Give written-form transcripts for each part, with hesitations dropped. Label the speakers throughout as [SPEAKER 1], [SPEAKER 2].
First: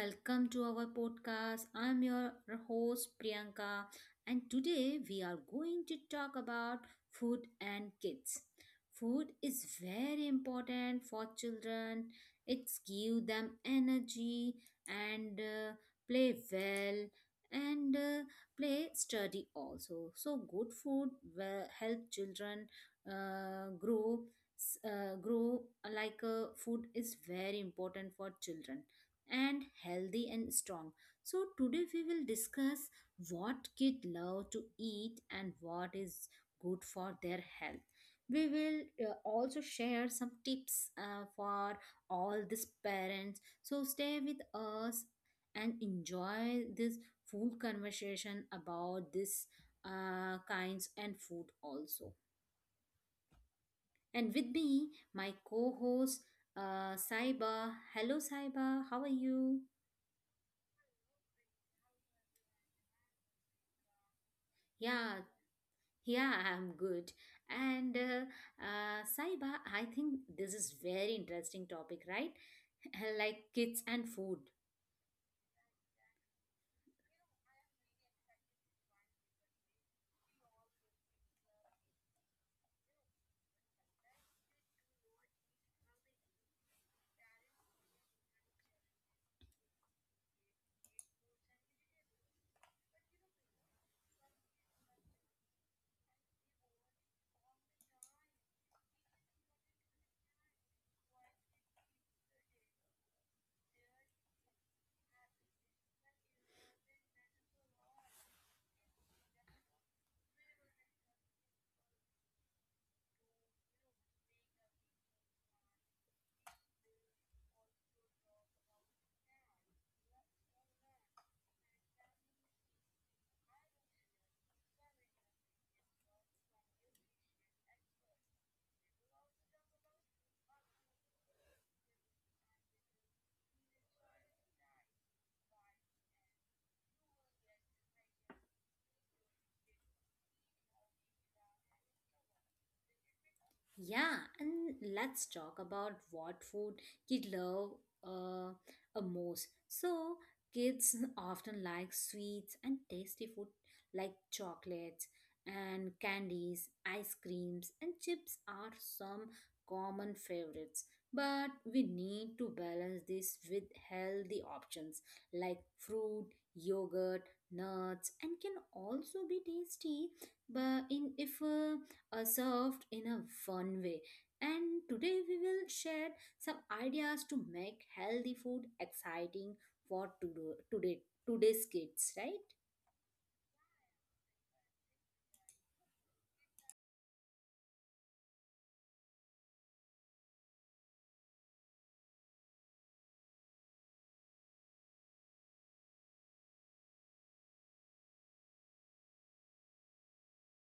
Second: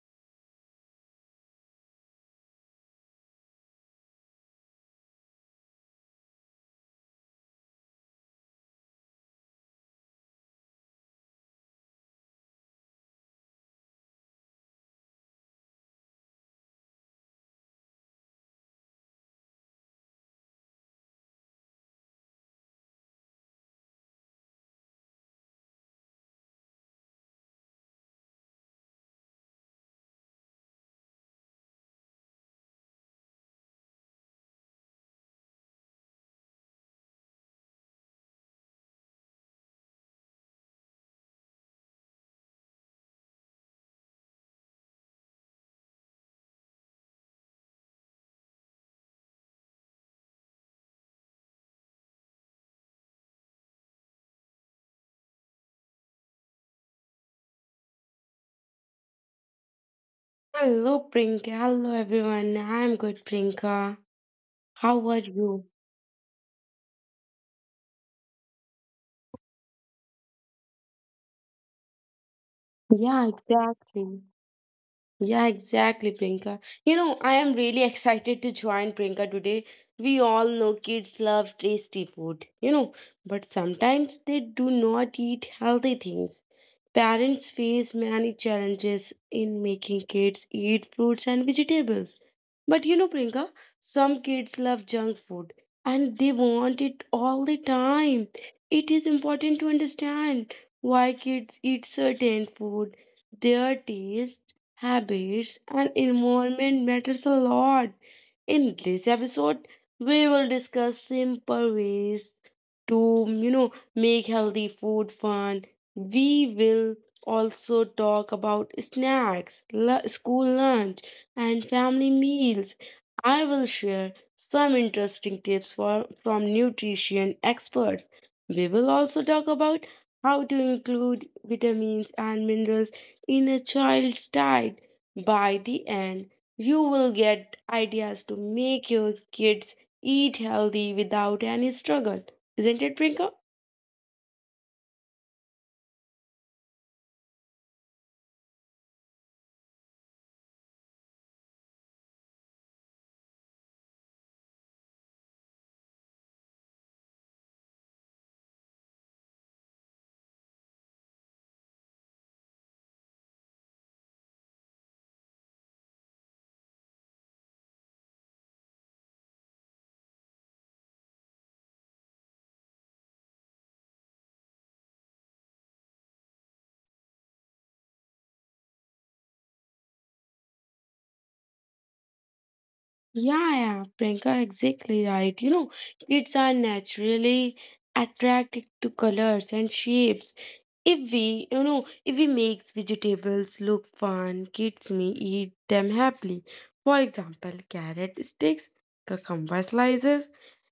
[SPEAKER 1] welcome to our podcast. I'm your host Priyanka, and today we are going to talk about food and kids. Food is very important for children. It gives them energy and play well and play study also. So good food will help children grow s- grow like food is very important for children and healthy and strong, so today we will discuss what kids love to eat and what is good for their health. We will also share some tips for all these parents, so stay with us and enjoy this full conversation about this kinds and food also, and with me, my co host, Saiba. Hello, Saiba. How are you?
[SPEAKER 2] Hello, Prinka. Hello, everyone. I'm good, Prinka. How
[SPEAKER 1] Yeah,
[SPEAKER 2] are you?
[SPEAKER 1] yeah, I'm good. And Saiba, I think this is very interesting topic, right?
[SPEAKER 2] Yeah,
[SPEAKER 1] Like kids and
[SPEAKER 2] exactly.
[SPEAKER 1] food.
[SPEAKER 2] Yeah, exactly, Prinka. I am really excited to join Prinka today. We all know kids love tasty food, but sometimes they do not eat healthy things. Parents face many challenges in making kids eat fruits and vegetables. But Prinka, some kids love junk food and they want it all the time. It is important to understand why kids eat certain food. Their taste, habits, and environment matters a lot. In this episode, we will discuss simple ways to make healthy food fun. We will also talk about snacks, school lunch, and family meals. I will share some interesting tips from nutrition experts. We will also talk about how to include vitamins and minerals in a child's diet. By the end, you will get ideas to make your kids eat healthy without any struggle. Isn't it, Prinka?
[SPEAKER 1] Yeah, and let's talk about what food kids love uh, most. So, kids often like sweets and tasty food, like chocolates and candies, ice creams, and chips are some common favorites. But we need to balance this with healthy options like fruit, yogurt, nuts, and can also be tasty. But in if served in a fun way. And today we will share some ideas to make healthy food exciting for today's kids, right?
[SPEAKER 2] Yeah, yeah, Priyanka, exactly right. Kids are naturally attracted to colors and shapes. If we make vegetables look fun, kids may eat them happily. For example, carrot sticks, cucumber slices,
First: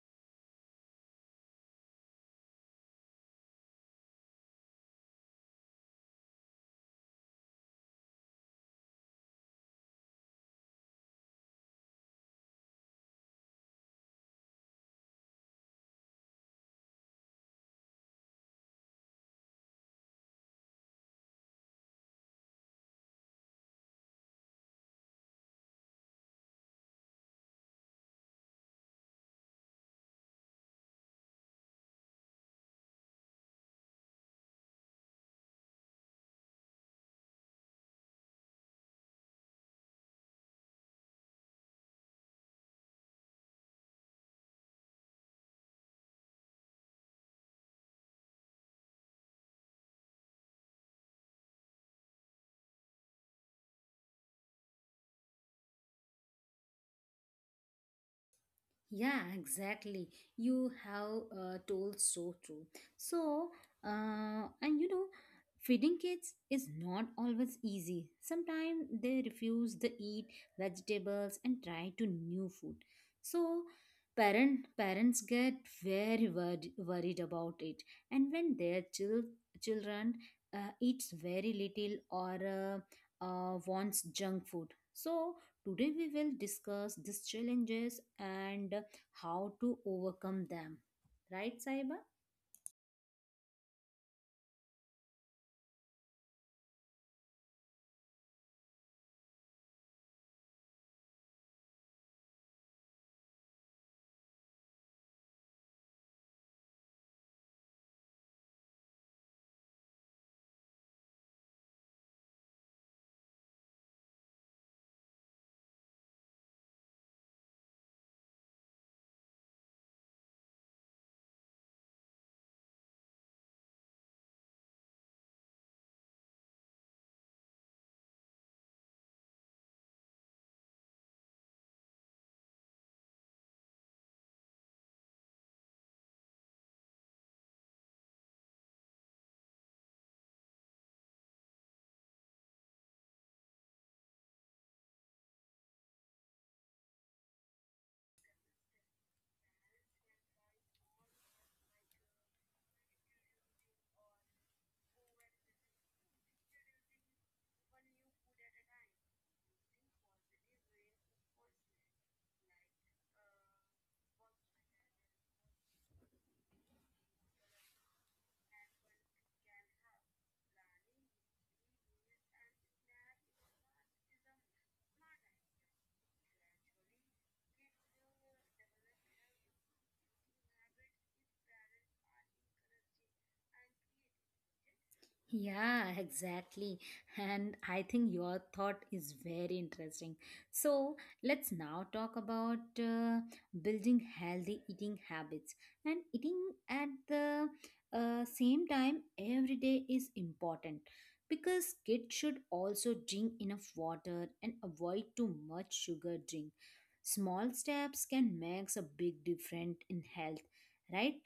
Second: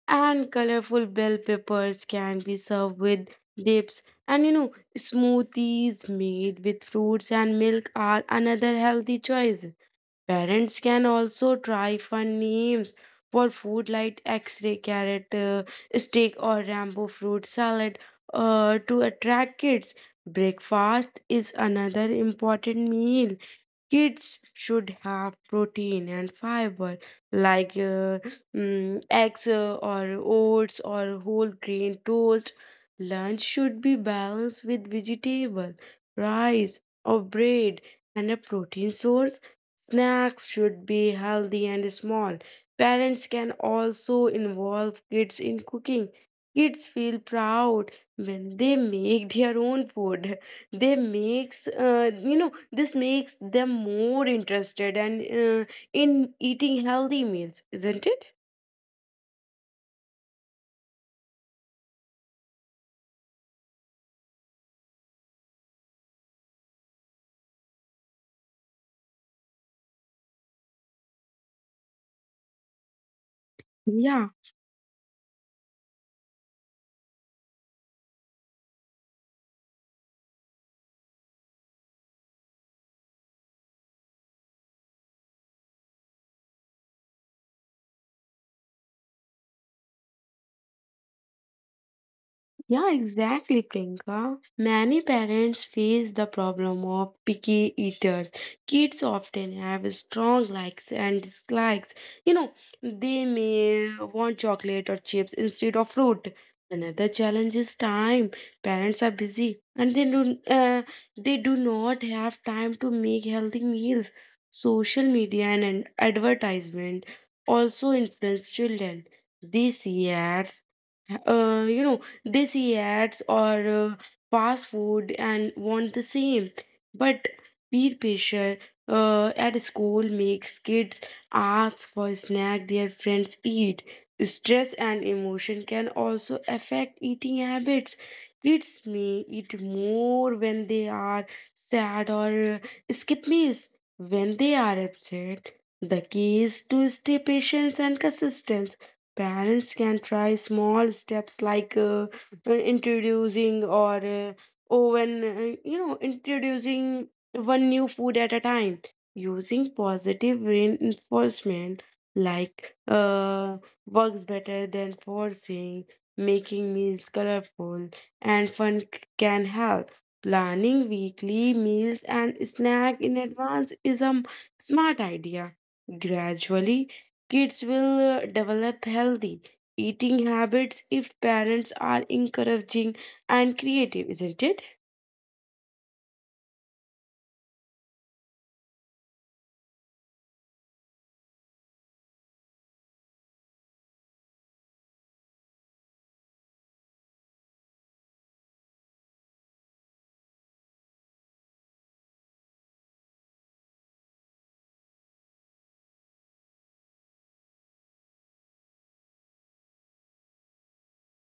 [SPEAKER 2] and colorful bell peppers can be served with dips. And smoothies made with fruits and milk are another healthy choice. Parents can also try fun names for food like X-ray carrot, steak, or Rambo fruit salad, to attract kids. Breakfast is another important meal. Kids should have protein and fiber like eggs, or oats or whole grain toast. Lunch should be balanced with vegetable, rice or bread, and a protein source. Snacks should be healthy and small. Parents can also involve kids in cooking. Kids feel proud when they make their own food. They makes, this makes them more interested and in eating healthy meals, isn't it?
[SPEAKER 1] Yeah, exactly. You have told so true. So, and feeding kids is not always easy. Sometimes they refuse to eat vegetables and try to new food. So,
[SPEAKER 2] Yeah.
[SPEAKER 1] parents get very worried about it. And when their children eats very little or wants junk food, so today, we will discuss these challenges and how to overcome them. Right, Saiba?
[SPEAKER 2] Yeah, exactly, Priyanka. Many parents face the problem of picky eaters. Kids often have strong likes and dislikes. You know, they may want chocolate or chips instead of fruit. Another challenge is time. Parents are busy and they do not have time to make healthy meals. Social media and advertisement also influence children. These ads uh, you know they see ads or fast food and want the same. But peer pressure at school makes kids ask for snack their friends eat. Stress and emotion can also affect eating habits. Kids may eat more when they are sad, or skip meals when they are upset. The key is to stay patient and consistent. Parents can try small steps, like introducing or oven, you know, introducing one new food at a time, using positive reinforcement like works better than forcing, making meals colorful and fun can help. Planning weekly meals and snack in advance is a smart idea. Gradually, kids will develop healthy eating habits if parents are encouraging and creative, isn't it?
[SPEAKER 1] Yeah, exactly. And I think your thought is very interesting. So, let's now talk about building healthy eating habits. And eating at the same time every day is important, because kids should also drink enough water and avoid too much sugar drink. Small steps can make a big difference in health, right?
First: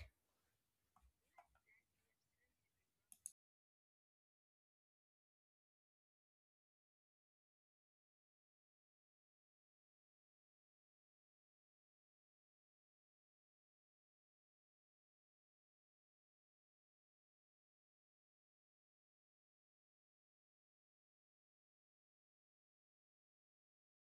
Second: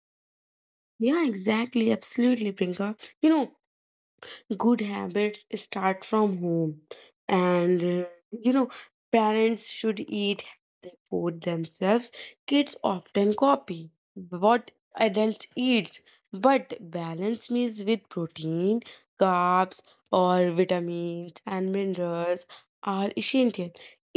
[SPEAKER 2] Yeah, exactly. Absolutely, Prinka. You know, good habits start from home, and parents should eat healthy food themselves. Kids often copy what adults eats, but balance meals with protein, carbs, or vitamins and minerals are essential.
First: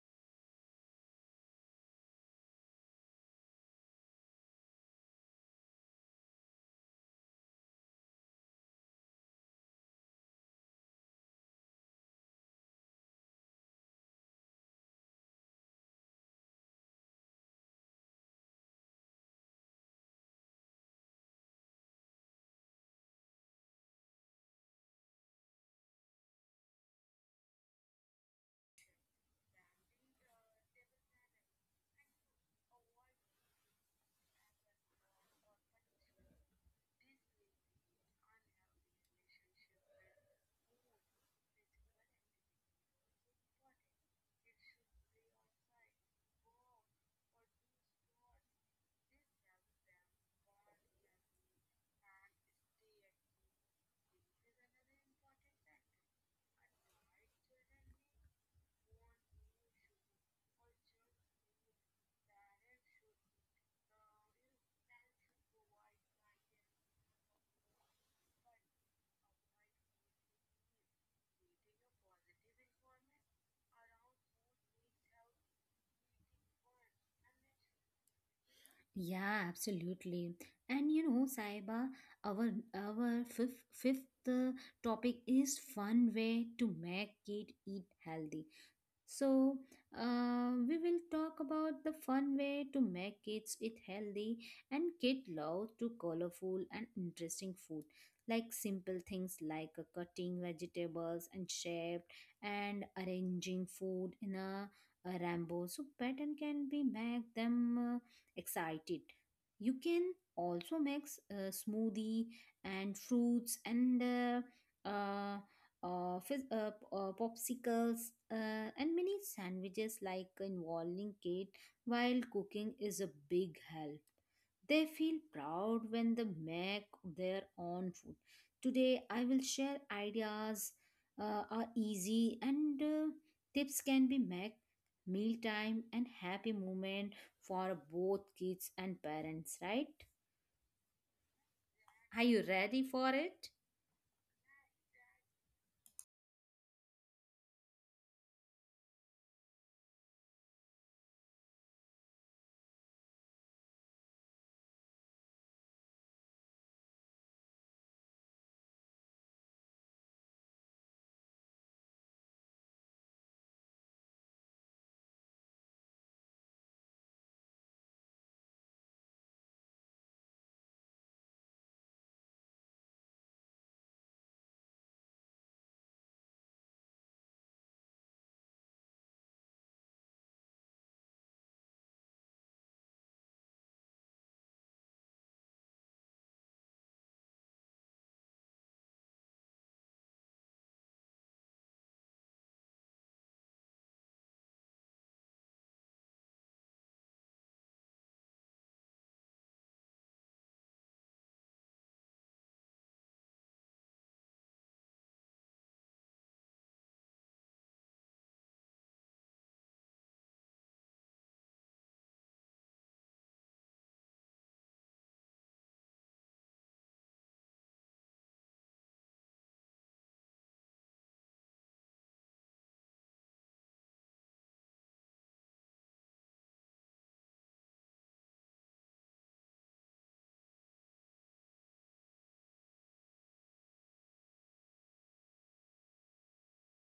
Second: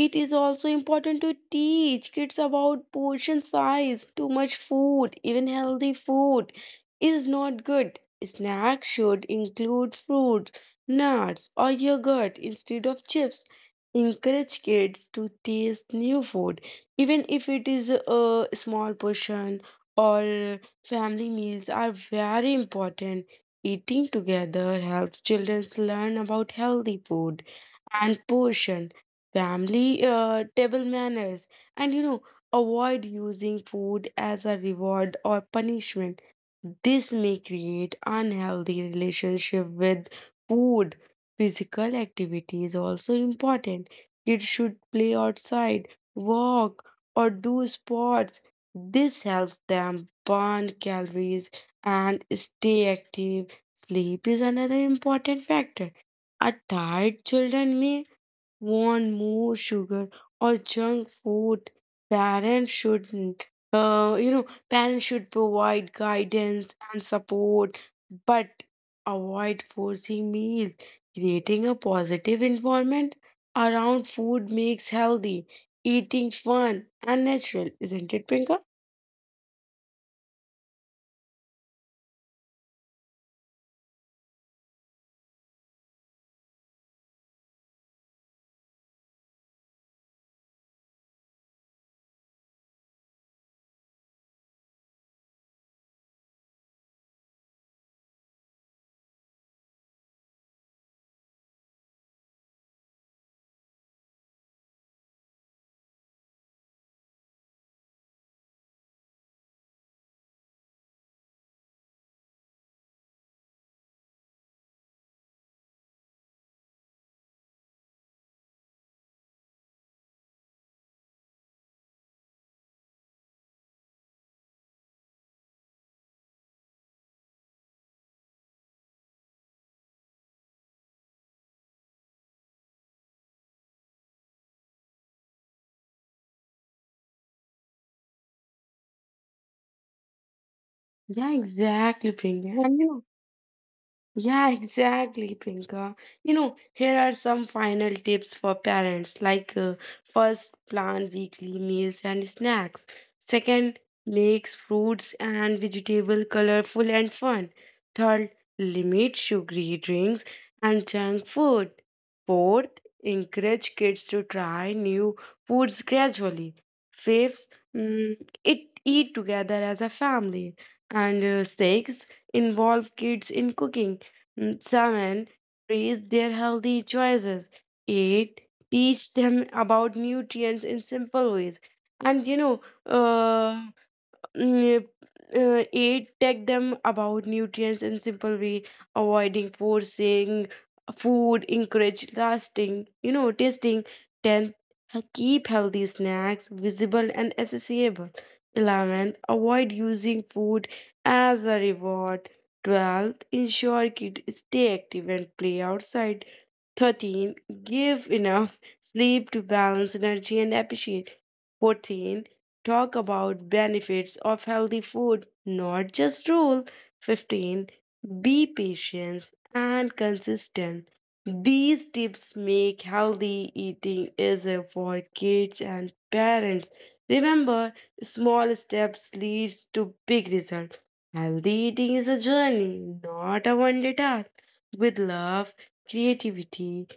[SPEAKER 2] It is also important to teach kids about portion size. Too much food, even healthy food, is not good. Snacks should include fruits, nuts, or yogurt instead of chips. Encourage kids to taste new food, even if it is a small portion, or family meals are very important. Eating together helps children learn about healthy food and portion, family table manners, and avoid using food as a reward or punishment. This may create unhealthy relationship with food. Physical activity is also important. Kids should play outside, walk, or do sports. This helps them burn calories and stay active. Sleep is another important factor. A tired children may want more sugar or junk food. Parents shouldn't. Parents should provide guidance and support, but avoid forcing meals. Creating a positive environment around food makes healthy eating fun and natural, isn't it, Prinka?
[SPEAKER 1] Yeah, absolutely. And you know, Saiba, our our fifth topic is fun way to make it eat healthy. So, we will talk about the fun way to make kids eat healthy, and kid love to colorful and interesting food, like simple things like cutting vegetables and shape and arranging food in a rainbow. So, pattern can be make them excited. You can also mix smoothie and fruits and uh, uh, fizz, popsicles, and many sandwiches, like involving Kate while cooking is a big help. They feel proud when they make their own food. Today, I will share ideas are easy, and tips can be made mealtime and happy moment for both kids and parents, right?
[SPEAKER 2] Yeah, exactly,
[SPEAKER 1] Are you
[SPEAKER 2] Prinka.
[SPEAKER 1] ready for it?
[SPEAKER 2] Yeah, exactly, Pinka. Here are some final tips for parents, like first, plan weekly meals and snacks. Second, makes fruits and vegetable colorful and fun. Third, limit sugary drinks and junk food. Fourth, encourage kids to try new foods gradually. Fifth, mm, it eat together as a family. And sixth, involve kids in cooking. Salmon, praise their healthy choices. Eight, teach them about nutrients in simple ways. And mm, aid tech them about nutrients in simple way, avoiding forcing food, encourage lasting, tasting. 10, keep healthy snacks visible and accessible. 11th, avoid using food as a reward. 12th, ensure kids stay active and play outside. 13, give enough sleep to balance energy and appreciate. 14, talk about benefits of healthy food, not just rule. 15, be patient and consistent. These tips make healthy eating easier for kids and parents. Remember, small steps leads to big results. Healthy eating is a journey, not a one-day task. With love, creativity,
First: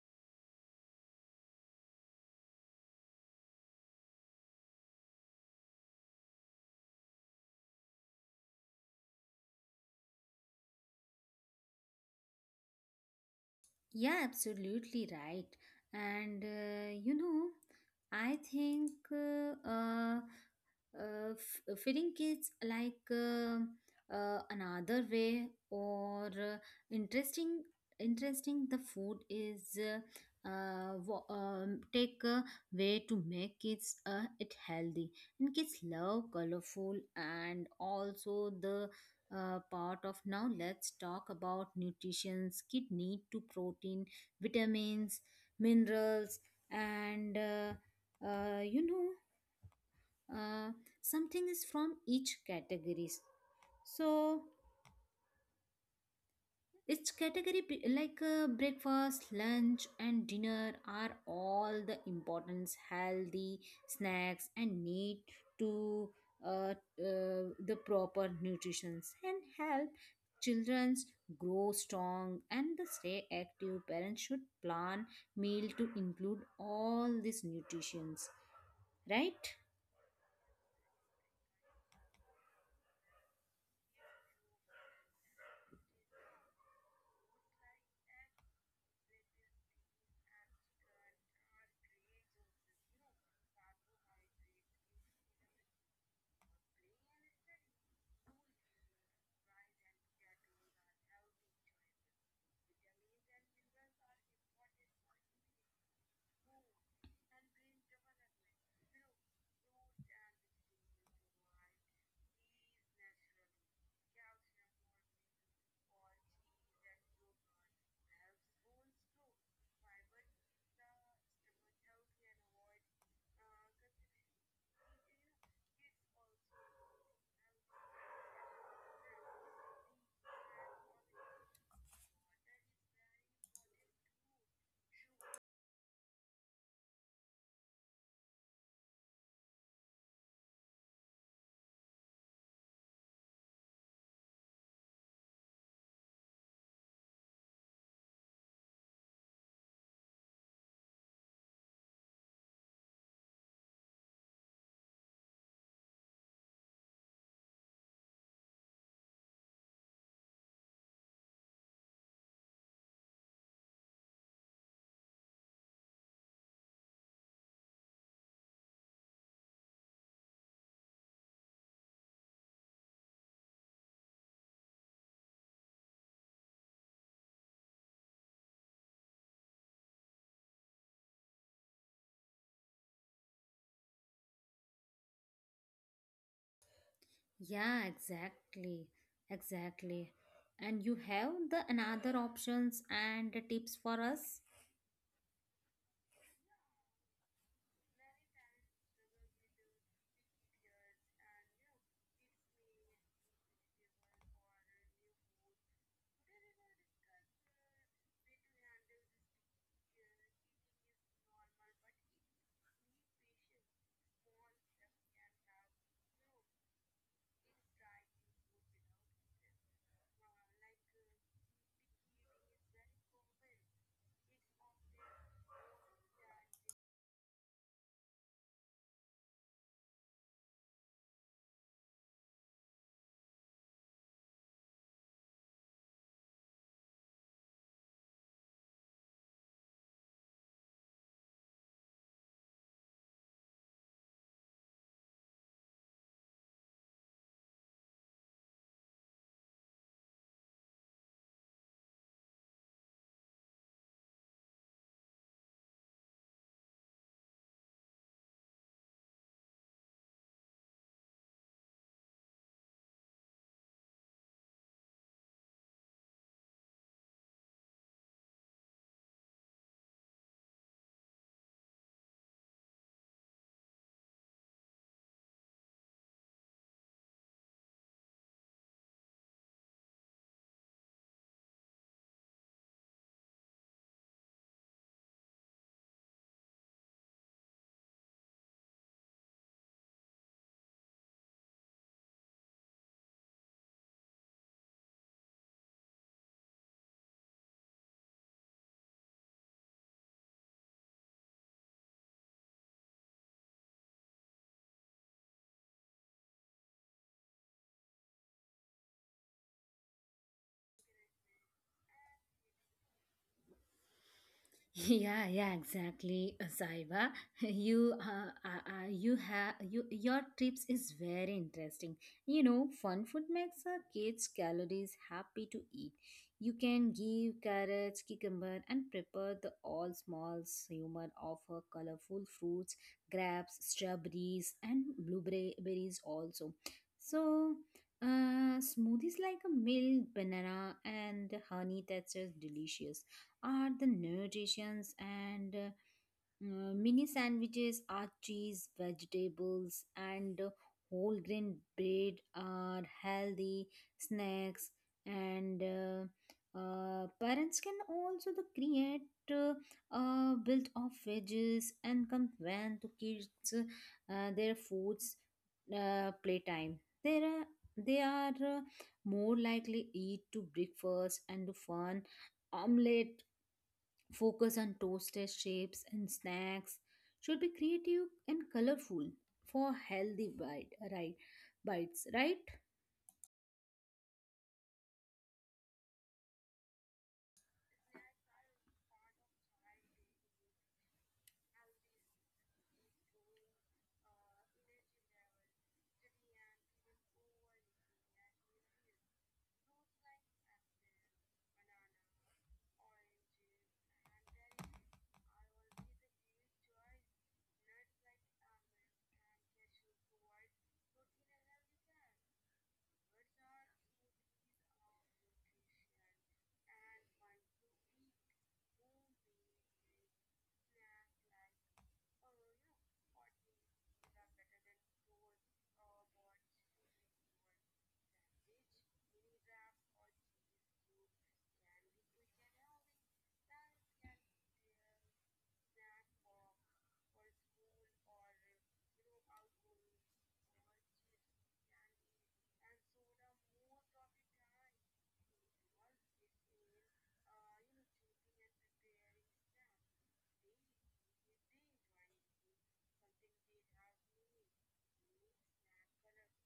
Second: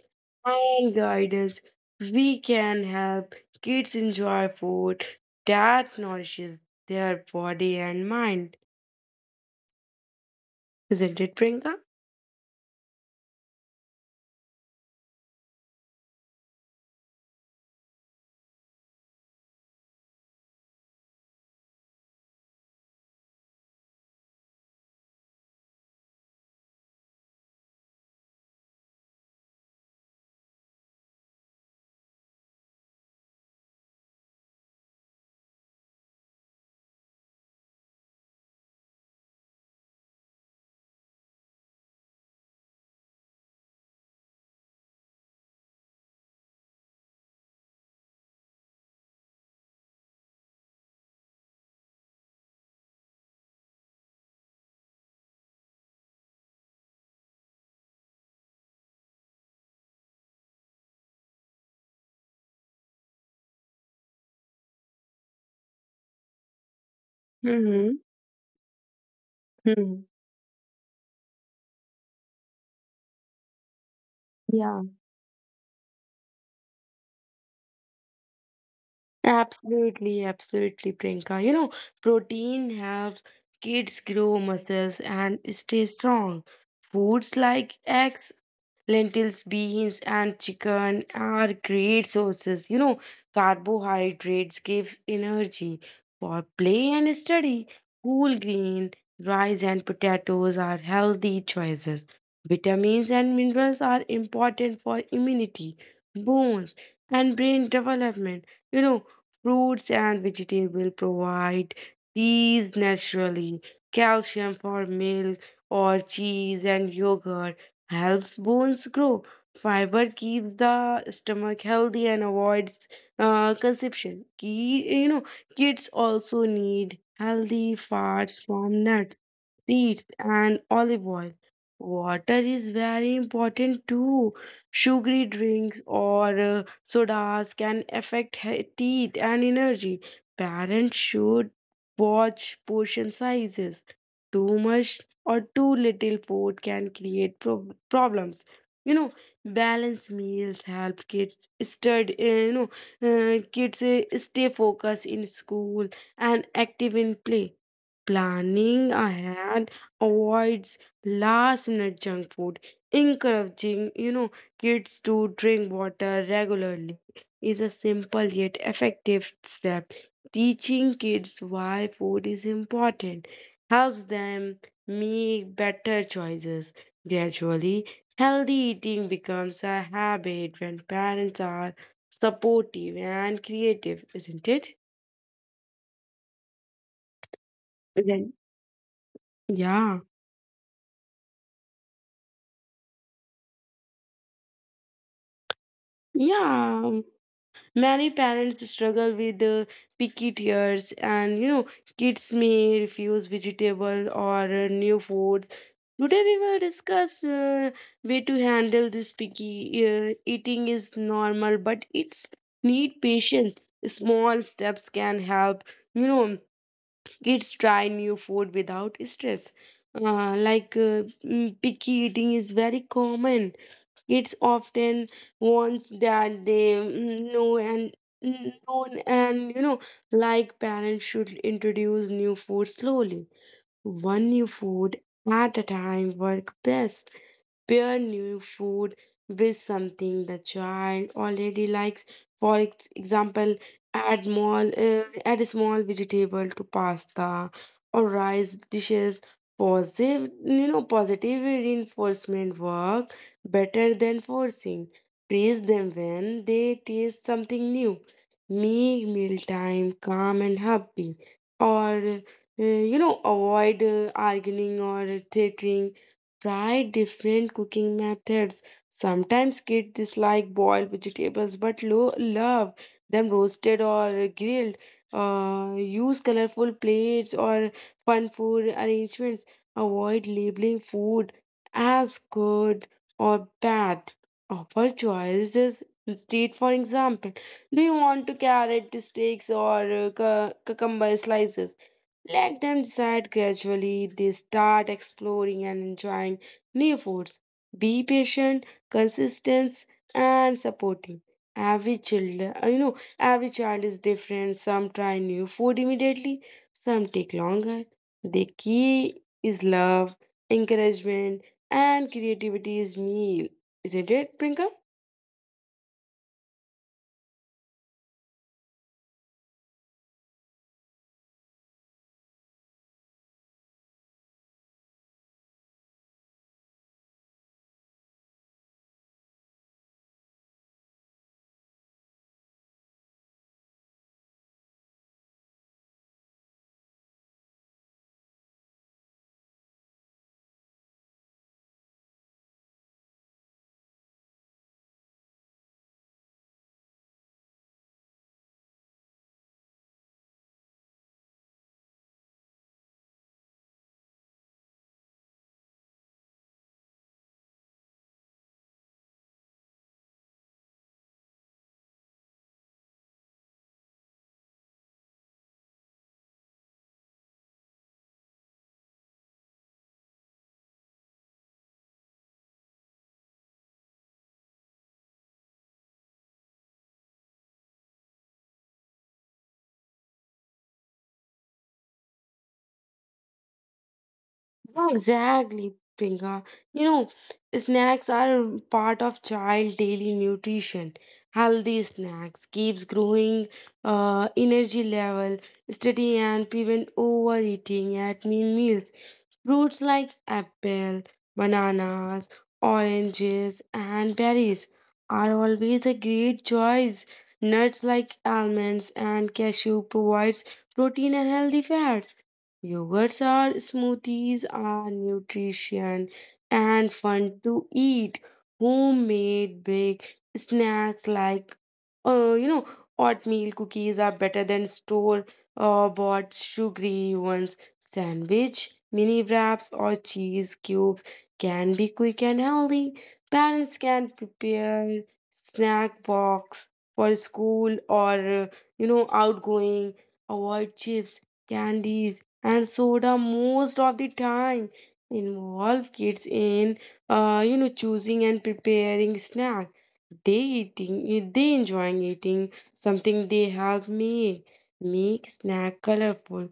[SPEAKER 2] and guidance, we can help kids enjoy food that nourishes their body and mind. Isn't it, Priyanka?
[SPEAKER 1] Yeah, absolutely right. And I think feeding kids like another way or interesting interesting the food is take a way to make kids it healthy, and kids love colorful and also the part of. Now let's talk about nutrition. Kid need to protein, vitamins, minerals, and uh, you know uh, something is from each categories, so its category, like breakfast, lunch, and dinner, are all the importance. Healthy snacks and need to uh, uh, the
[SPEAKER 2] Mm-hmm.
[SPEAKER 1] proper nutrition and help
[SPEAKER 2] Hmm.
[SPEAKER 1] children's grow strong and the stay active. Parents should
[SPEAKER 2] Yeah.
[SPEAKER 1] plan meal to include all these nutritions, right?
[SPEAKER 2] Absolutely, absolutely, Priyanka. Protein helps kids grow muscles and stay strong. Foods like eggs, Lentils, beans, and chicken are great sources. Carbohydrates gives energy for play and study. Whole grain, rice, and potatoes are healthy choices. Vitamins and minerals are important for immunity, bones, and brain development. You know, fruits and vegetables provide these naturally. Calcium for milk or cheese and yogurt helps bones grow. Fiber keeps the stomach healthy and avoids consumption. Kids also need healthy fats from nuts, seeds, and olive oil. Water is very important too. Sugary drinks or sodas can affect teeth and energy. Parents should watch portion sizes. Too much or too little food can create problems. You know, balanced meals help kids stay focused in school and active in play. Planning ahead avoids last minute junk food. Encouraging, kids to drink water regularly is a simple yet effective step. Teaching kids why food is important helps them make better choices. Gradually, healthy eating becomes a habit when parents are supportive and creative, isn't it?
[SPEAKER 1] Yeah,
[SPEAKER 2] Then-
[SPEAKER 1] exactly,
[SPEAKER 2] yeah,
[SPEAKER 1] exactly. And you have the another options and tips for us.
[SPEAKER 2] yeah. Many parents struggle with picky tears, and kids may refuse vegetable or new foods. Today, we will discuss way to handle this picky. Eating is normal, but it's need patience. Small steps can help. You know, kids try new food without stress. Picky eating is very common. Kids often wants that they know, and known, and like parents should introduce new food slowly. One new food at a time work best. Pair new food with something the child already likes. For example, add add a small vegetable to pasta or rice dishes. Positive reinforcement work better than forcing. Praise them when they taste something new. Make mealtime calm and happy. Or, avoid arguing or threatening. Try different cooking methods. Sometimes kids dislike boiled vegetables but love them roasted or grilled. Use colorful plates or fun food arrangements. Avoid labeling food as good or bad. Offer choices instead. For example, do you want to carrot steaks or cucumber slices? Let them decide. Gradually, they start exploring and enjoying new foods. Be patient, consistent, and supporting. Every child, every child is different. Some try new food immediately, some take longer. The key is love, encouragement, and creativity is meal. Isn't it, Prinka?
[SPEAKER 1] Yeah, yeah, exactly, Saiba. You have you. Your trips is very interesting. You know, fun food makes our kids calories happy to eat. You can give carrots, cucumber, and prepare the all small humor of her colorful fruits, grapes, strawberries, and blueberries also. So. Smoothies like a milk, banana, and honey, that's just delicious, are the nutritions, and mini sandwiches are cheese vegetables and whole grain bread are healthy snacks, and parents can also the create uh, built of veggies and convey to kids their foods playtime. There are they are more likely eat to breakfast and to fun omelette. Focus on toaster shapes, and snacks should be creative and colorful for healthy bite, right, bites, right?
[SPEAKER 2] Yeah, exactly, Pinga. You know, snacks are part of child daily nutrition. Healthy snacks keeps growing energy level steady and prevent overeating at meals. Fruits like apple, bananas, oranges, and berries are always a great choice. Nuts like almonds and cashew provides protein and healthy fats. Yogurts are smoothies are nutrition and fun to eat. Homemade big snacks like uh, you know oatmeal cookies are better than store bought sugary ones. Sandwich, mini wraps or cheese cubes can be quick and healthy. Parents can prepare snack box for school, or uh, outgoing. Avoid chips, candies, and soda most of the time. Involve kids in, choosing and preparing snack. They eating, they enjoying eating something they help make. Make snack colorful,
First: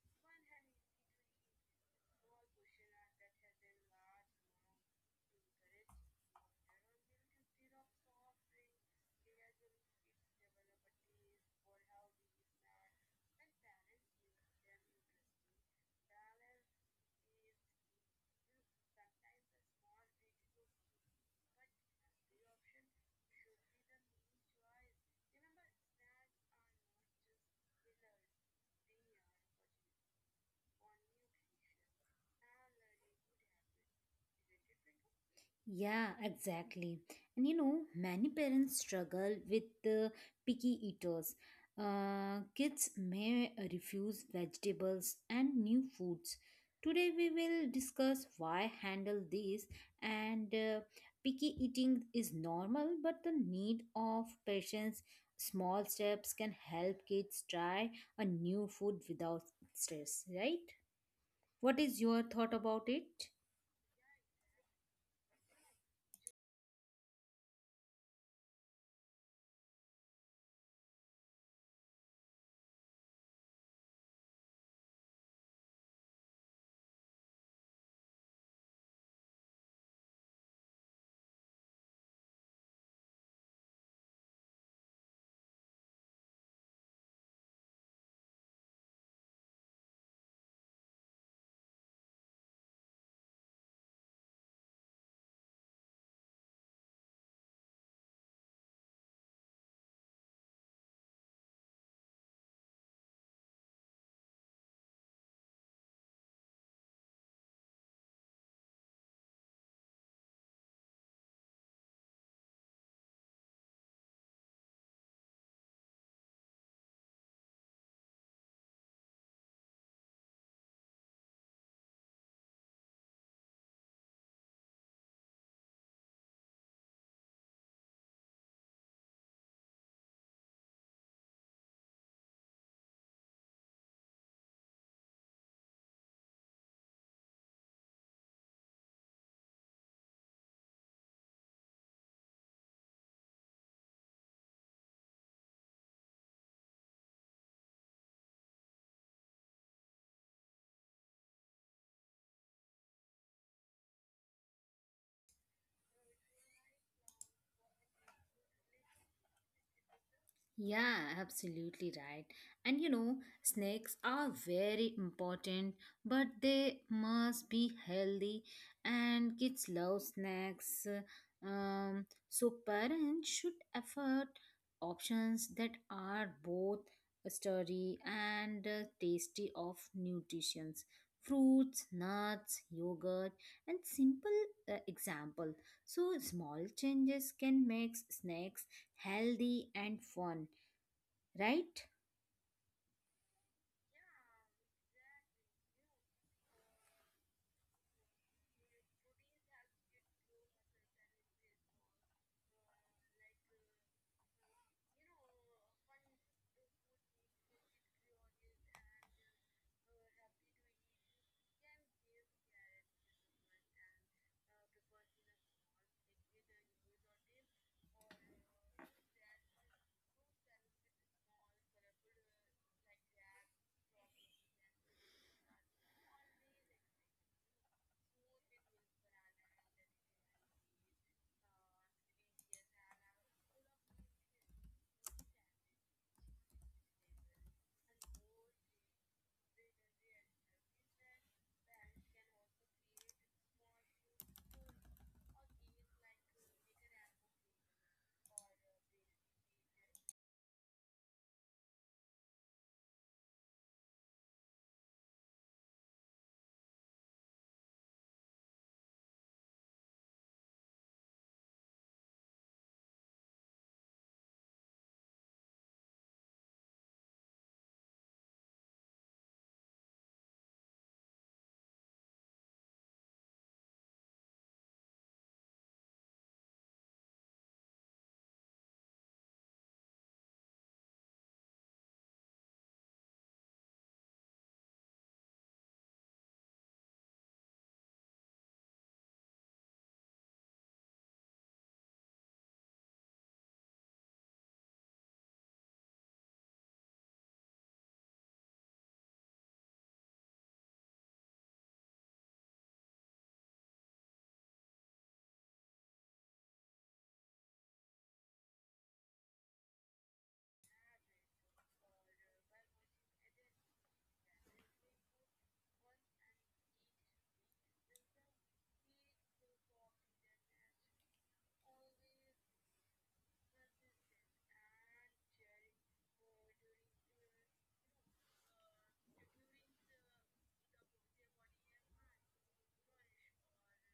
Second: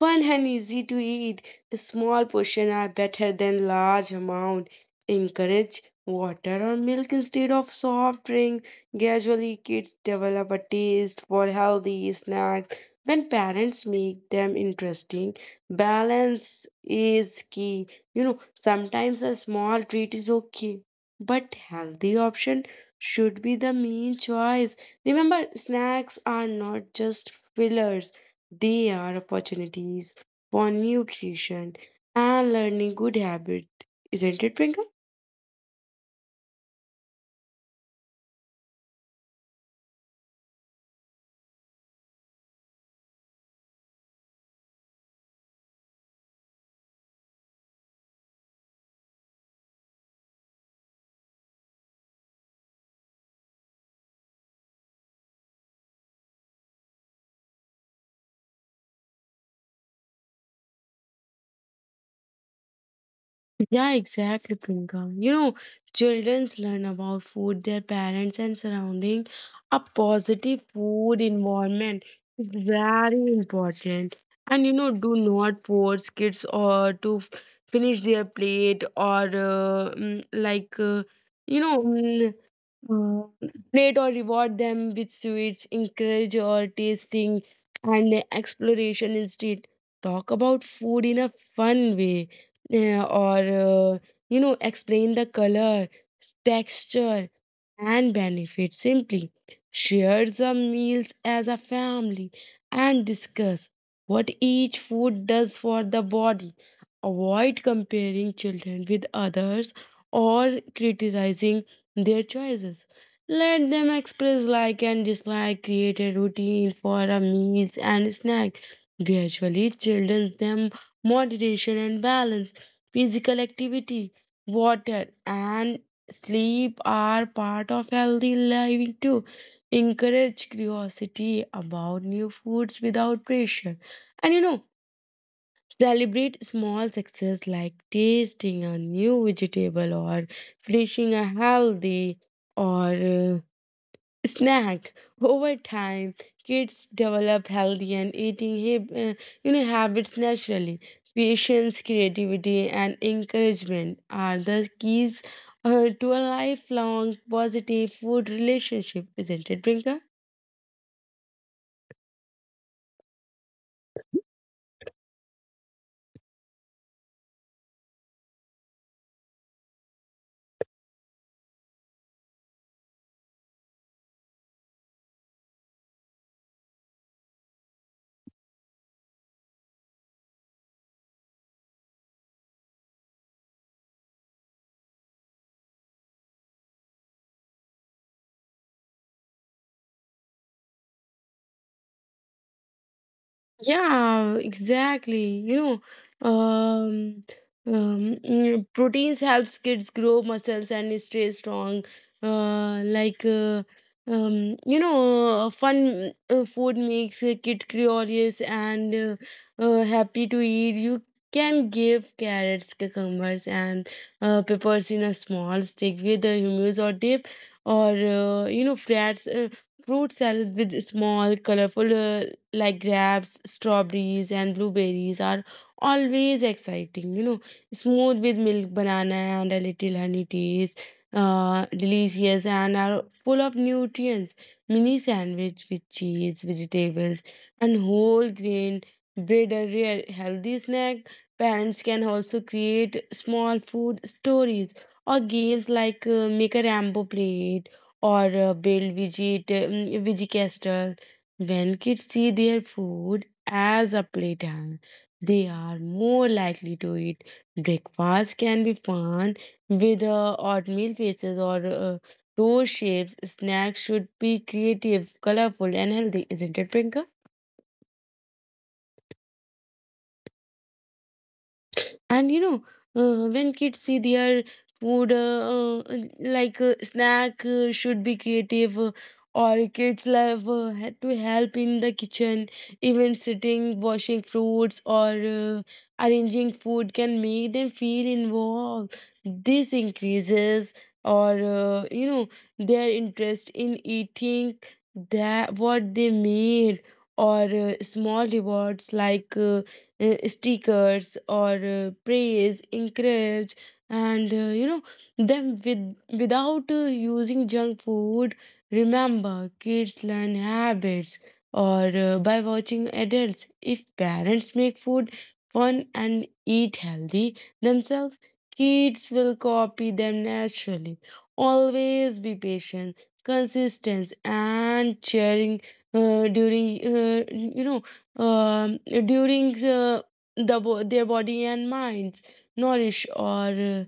[SPEAKER 2] fun, and easy to eat. Small portion are better than large amount. Encourage water or milk instead of soft drink. Gradually, kids develop a taste for healthy snacks when parents make them interesting. Balance is key. Sometimes a small treat is okay, but healthy option should be the main choice. Remember, snacks are not just fillers. They are opportunities for nutrition and learning good habit. Isn't it, Prinka?
[SPEAKER 1] Yeah, exactly. And you know, many parents struggle with the picky eaters. Kids may refuse vegetables and new foods. Today, we will discuss why handle these, and picky eating is normal, but the need of patience. Small steps can help kids try a new food without stress, right? What is your thought about it?
[SPEAKER 2] Yeah, exactly, Priyanka. You know, childrens learn about food, their parents and surrounding. A positive food environment is very important. And you know, do not force kids or to finish their plate or like you know. mm, uh, rate or reward them with sweets, encourage or tasting and exploration instead. Talk about food in a fun way, or uh, explain the color, texture, and benefit simply. Share the meals as a family and discuss what each food does for the body. Avoid comparing children with others or criticizing their choices. Let them express like and dislike. Create a routine for a meals and snack. Gradually children them moderation and balance. Physical activity, water and sleep are part of healthy living too. Encourage curiosity about new foods without pressure. And you know, celebrate small success like tasting a new vegetable or finishing a healthy or snack. Over time, kids develop healthy and eating habits naturally. Patience, creativity, and encouragement are the keys to a lifelong positive food relationship, isn't it, Rinka?
[SPEAKER 1] Yeah, absolutely right. And you know, snakes are very important, but they must be healthy. And kids love snacks. So parents should effort options that are both sturdy and tasty of nutritions. Fruits, nuts, yogurt, and simple example. So small changes can make snacks healthy and fun, right?
[SPEAKER 2] Yeah, exactly. You know, proteins helps kids grow muscles and stay strong. Like, fun food makes a kid curious and happy to eat. You can give carrots, cucumbers, and peppers in a small stick with a hummus or dip, or fruit salads with small, colorful uh, like grapes, strawberries, and blueberries are always exciting. You know, smooth with milk, banana, and a little honey taste. Delicious and are full of nutrients. Mini sandwich with cheese, vegetables, and whole grain bread are rare healthy snack. Parents can also create small food stories or games like make a Rambo plate or build veggie. When kids see their food as a playtime, they are more likely to eat. Breakfast can be fun with oatmeal faces or toast shapes. Snacks should be creative, colorful, and healthy, isn't it, Prinka? And you know, when kids see their food, like snack should be creative, or kids love to help in the kitchen, even sitting, washing fruits, or arranging food can make them feel involved. This increases, or uh, you know, their interest in eating that what they made, or small rewards like, stickers or praise encourage and them with without using junk food. Remember, kids learn habits or by watching adults. If parents make food fun and eat healthy themselves, kids will copy them naturally. Always be patient, consistent and sharing during you know during the bo- their body and minds nourish or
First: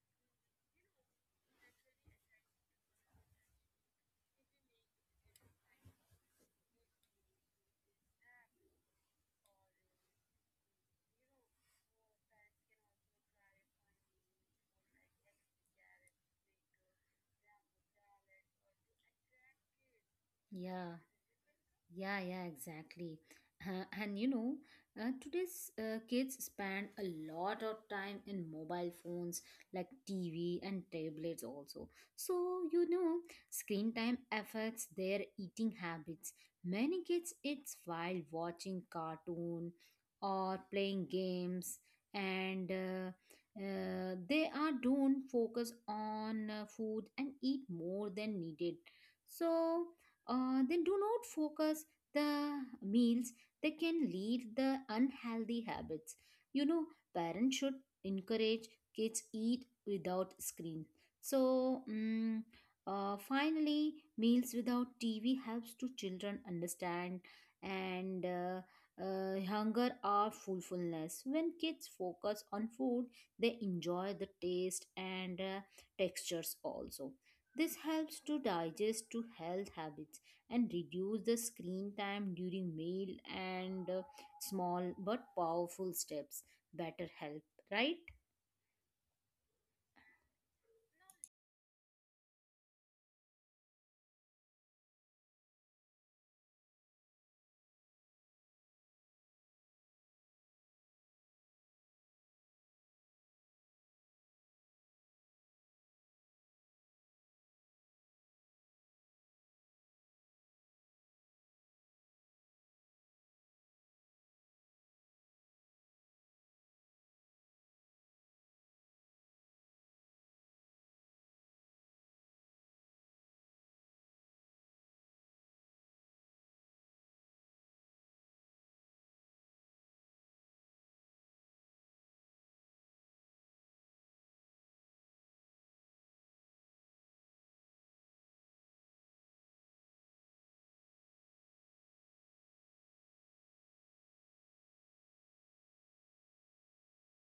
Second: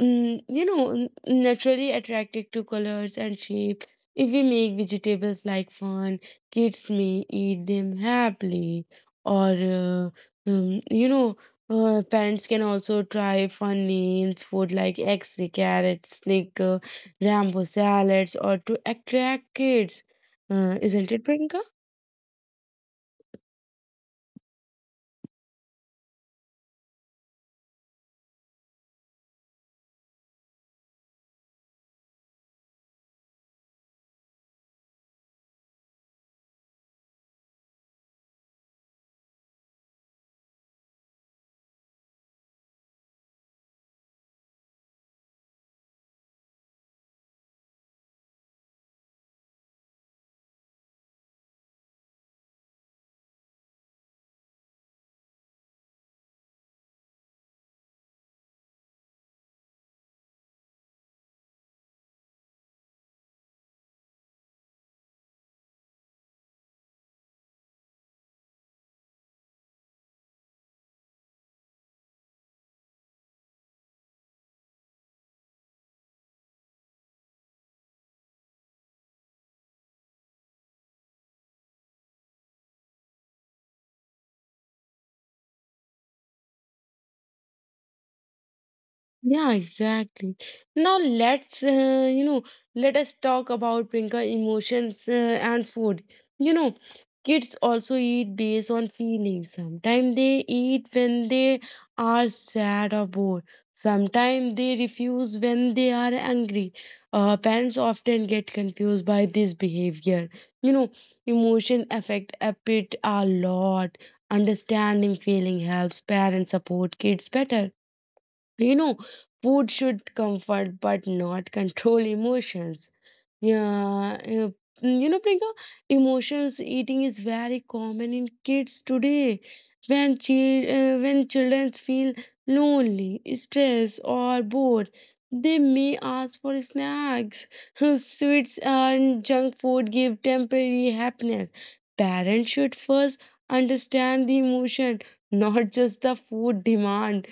[SPEAKER 2] mm, you know n- naturally attracted to colors and shape. If we make vegetables like fun, kids may eat them happily. Or you know Parents can also try fun names food like x-ray carrots, snicker, rambo salads or to attract kids,
[SPEAKER 1] Yeah,
[SPEAKER 2] isn't it, Prinka?
[SPEAKER 1] yeah, yeah, exactly. And you know, today's kids spend a lot of time in mobile phones like TV and tablets also. So, you know, screen time affects their eating habits. Many kids eat while watching cartoon or playing games, and they are don't focus on food and eat more than needed. So, then do not focus the meals, that can lead the unhealthy habits. You know, parents should encourage kids eat without screen. So finally meals without TV helps to children understand and hunger or fullfulness. When kids focus on food, they enjoy the taste and textures also. This helps to digest to health habits and reduce the screen time during meal, and small but powerful steps better help, right?
[SPEAKER 2] Yeah, exactly. Now let's you know let us talk about Prinka emotions and food. You know, kids also eat based on feelings. Sometimes they eat when they are sad or bored. Sometimes they refuse when they are angry. Parents often get confused by this behavior. You know, emotion affect appetite a lot. Understanding feeling helps parents support kids better. You know, food should comfort but not control emotions. Yeah, you know, Priyanka, emotions eating is very common in kids today. When children feel lonely, stressed, or bored, they may ask for snacks, sweets, and junk food give temporary happiness. Parents should first understand the emotion, not just the food demand.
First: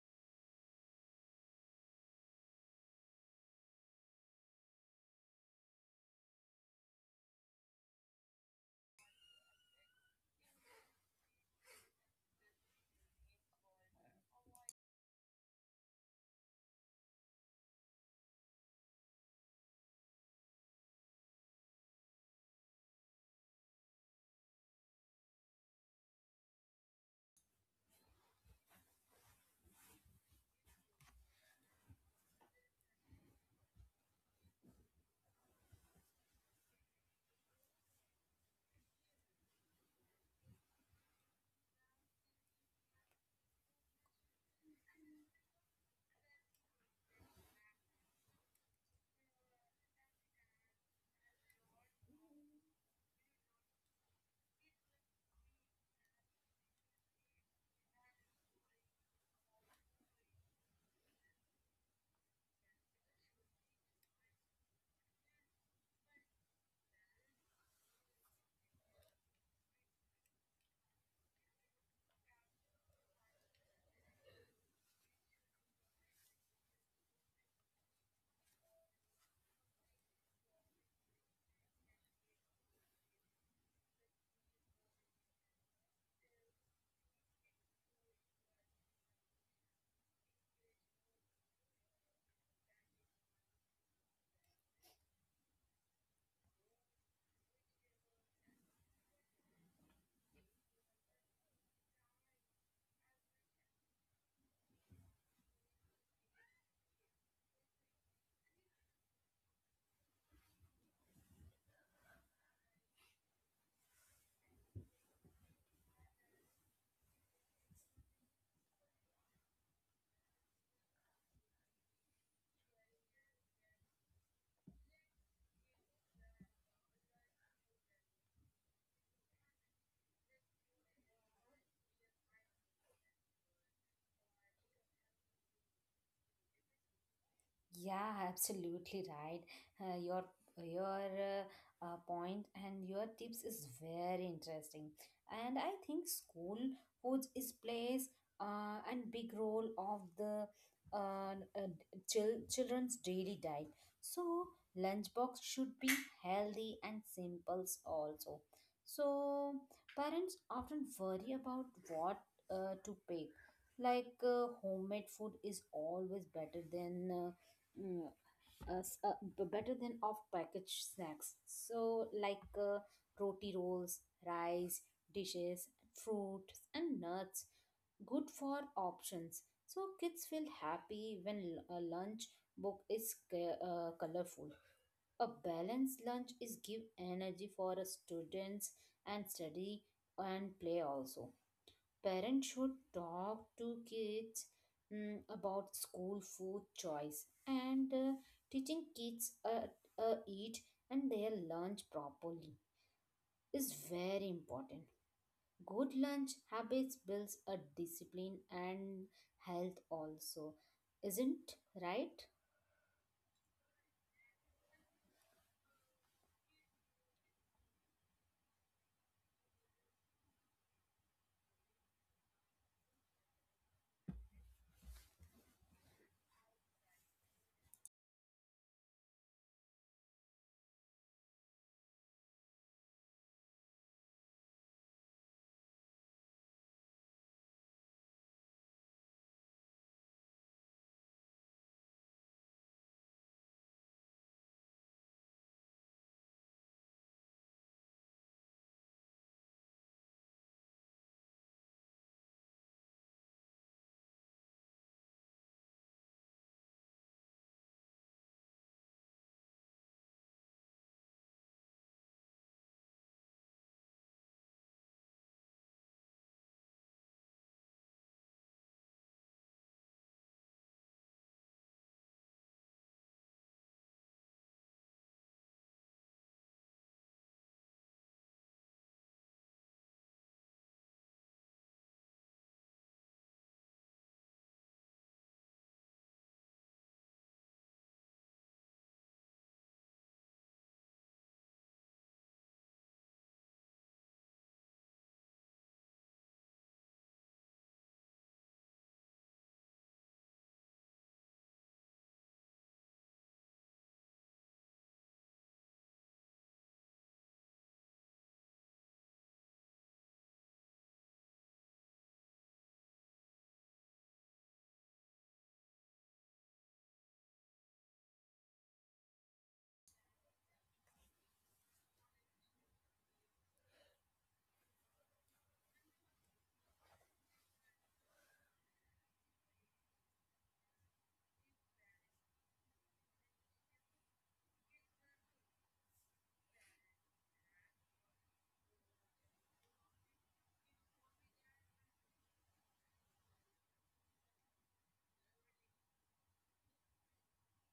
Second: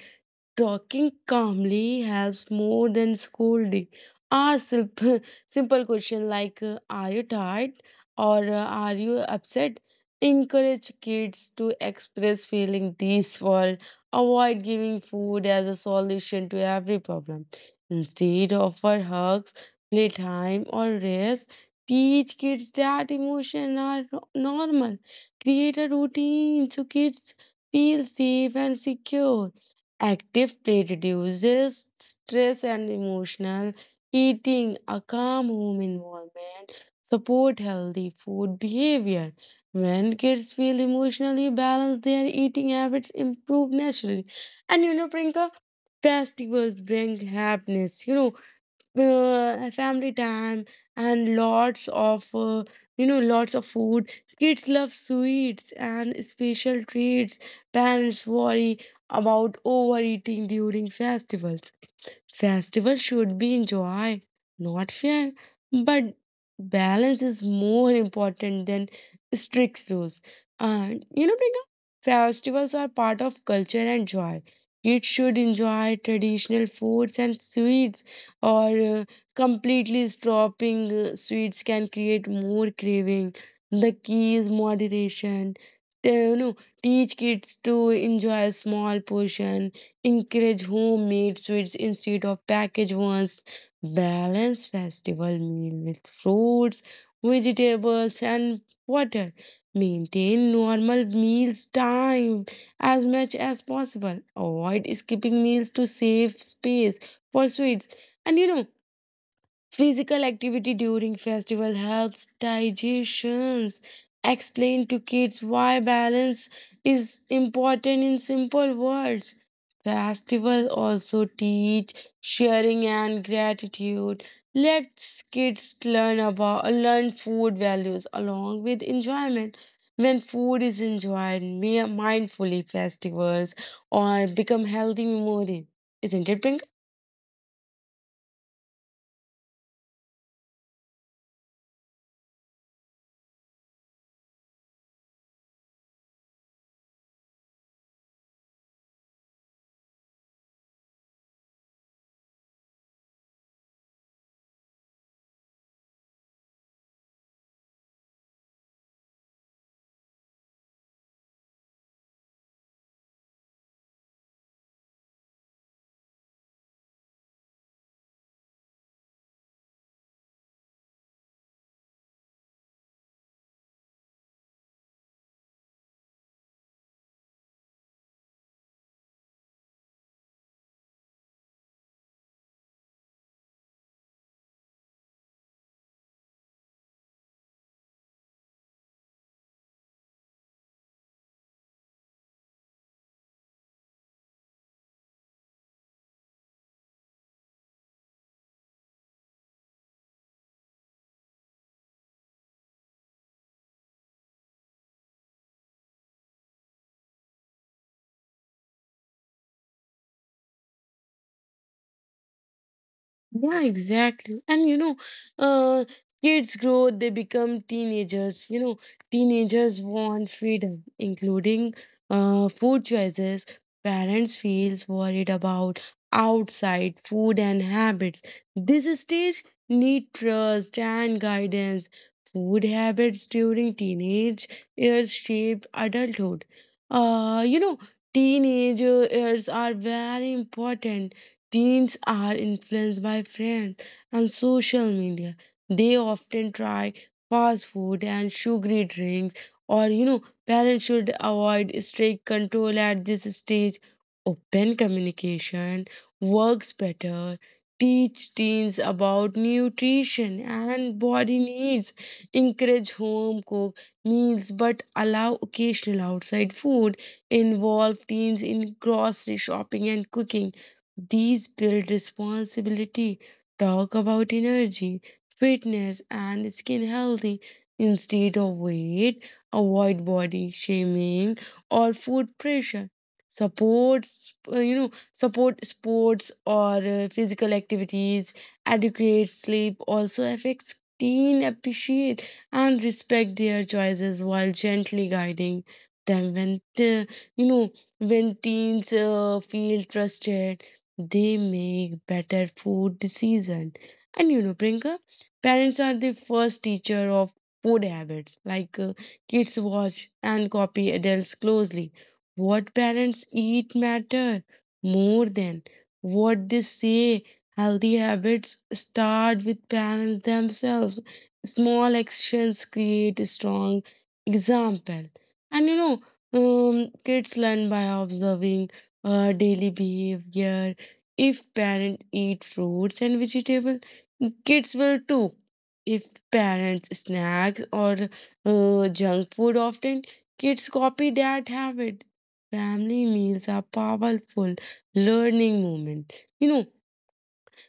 [SPEAKER 2] Talking calmly helps more than scolding. Ask simple, simple question like "Are you tired?" or "Are you upset?" Encourage kids to express feeling this world. Avoid giving food as a solution to every problem. Instead, offer hugs, playtime, or rest. Teach kids that emotions are normal. Create a routine so kids feel safe and secure. Active play reduces stress and emotional eating. A calm home environment support healthy food behavior. When kids feel emotionally balanced, their eating habits improve naturally. And you know, Prinka, festivals bring happiness. You know, family time and lots of food. Kids love sweets and special treats. Parents worry about overeating during festivals. Festivals should be enjoyed, not fear, but balance is more important than strict rules. And you know, Priyanka, festivals are part of culture and joy. Kids should enjoy traditional foods and sweets, or completely stopping sweets can create more craving. The key is moderation. You know, teach kids to enjoy a small portion, encourage homemade sweets instead of packaged ones, balance festival meal with fruits, vegetables, and water. Maintain normal meals time as much as possible. Avoid skipping meals to save space for sweets. And you know, physical activity during festival helps digestions. Explain to kids why balance is important in simple words. Festival also teach sharing and gratitude. Let's kids learn about learn food values along with enjoyment. When food is enjoyed mindfully, festivals or become healthy memory. Isn't it, Pringle?
[SPEAKER 1] Yeah, absolutely right. Uh, your your point and your tips is very interesting. And I think school foods is plays and big role of the uh, uh, children's daily diet. So lunchbox should be healthy and simples also. So parents often worry about what to pick. Like homemade food is always better than. Mm, Better than off-package snacks. So, like roti rolls, rice, dishes, fruits, and nuts. Good for options. So, kids feel happy when a lunch book is colorful. A balanced lunch is give energy for a students and study and play also. Parents should talk to kids about school food choice, and teaching kids eat and their lunch properly is very important. Good lunch habits builds a discipline and health also, isn't right?
[SPEAKER 2] Yeah, exactly. And you know, uh, kids grow, they become teenagers. You know, teenagers want freedom, including food choices. Parents feels worried about outside food and habits. This stage need trust and guidance. Food habits during teenage years shape adulthood. You know, teenage years are very important. Teens are influenced by friends and social media. They often try fast food and sugary drinks. Or you know, parents should avoid strict control at this stage. Open communication works better. Teach teens about nutrition and body needs. Encourage home cooked meals but allow occasional outside food. Involve teens in grocery shopping and cooking. These build responsibility. Talk about energy, fitness, and skin healthy instead of weight. Avoid body shaming or food pressure. Support, support sports or physical activities. Adequate sleep also affects teen appreciate and respect their choices while gently guiding them you know when teens feel trusted, they make better food decision. And you know, Prinka, parents are the first teacher of food habits, like kids watch and copy adults closely. What parents eat matter more than what they say. Healthy habits start with parents themselves. Small actions create a strong example. And you know, kids learn by observing daily behavior. If parents eat fruits and vegetables, kids will too. If parents snack or junk food often, kids copy that habit. Family meals are powerful learning moment. You know,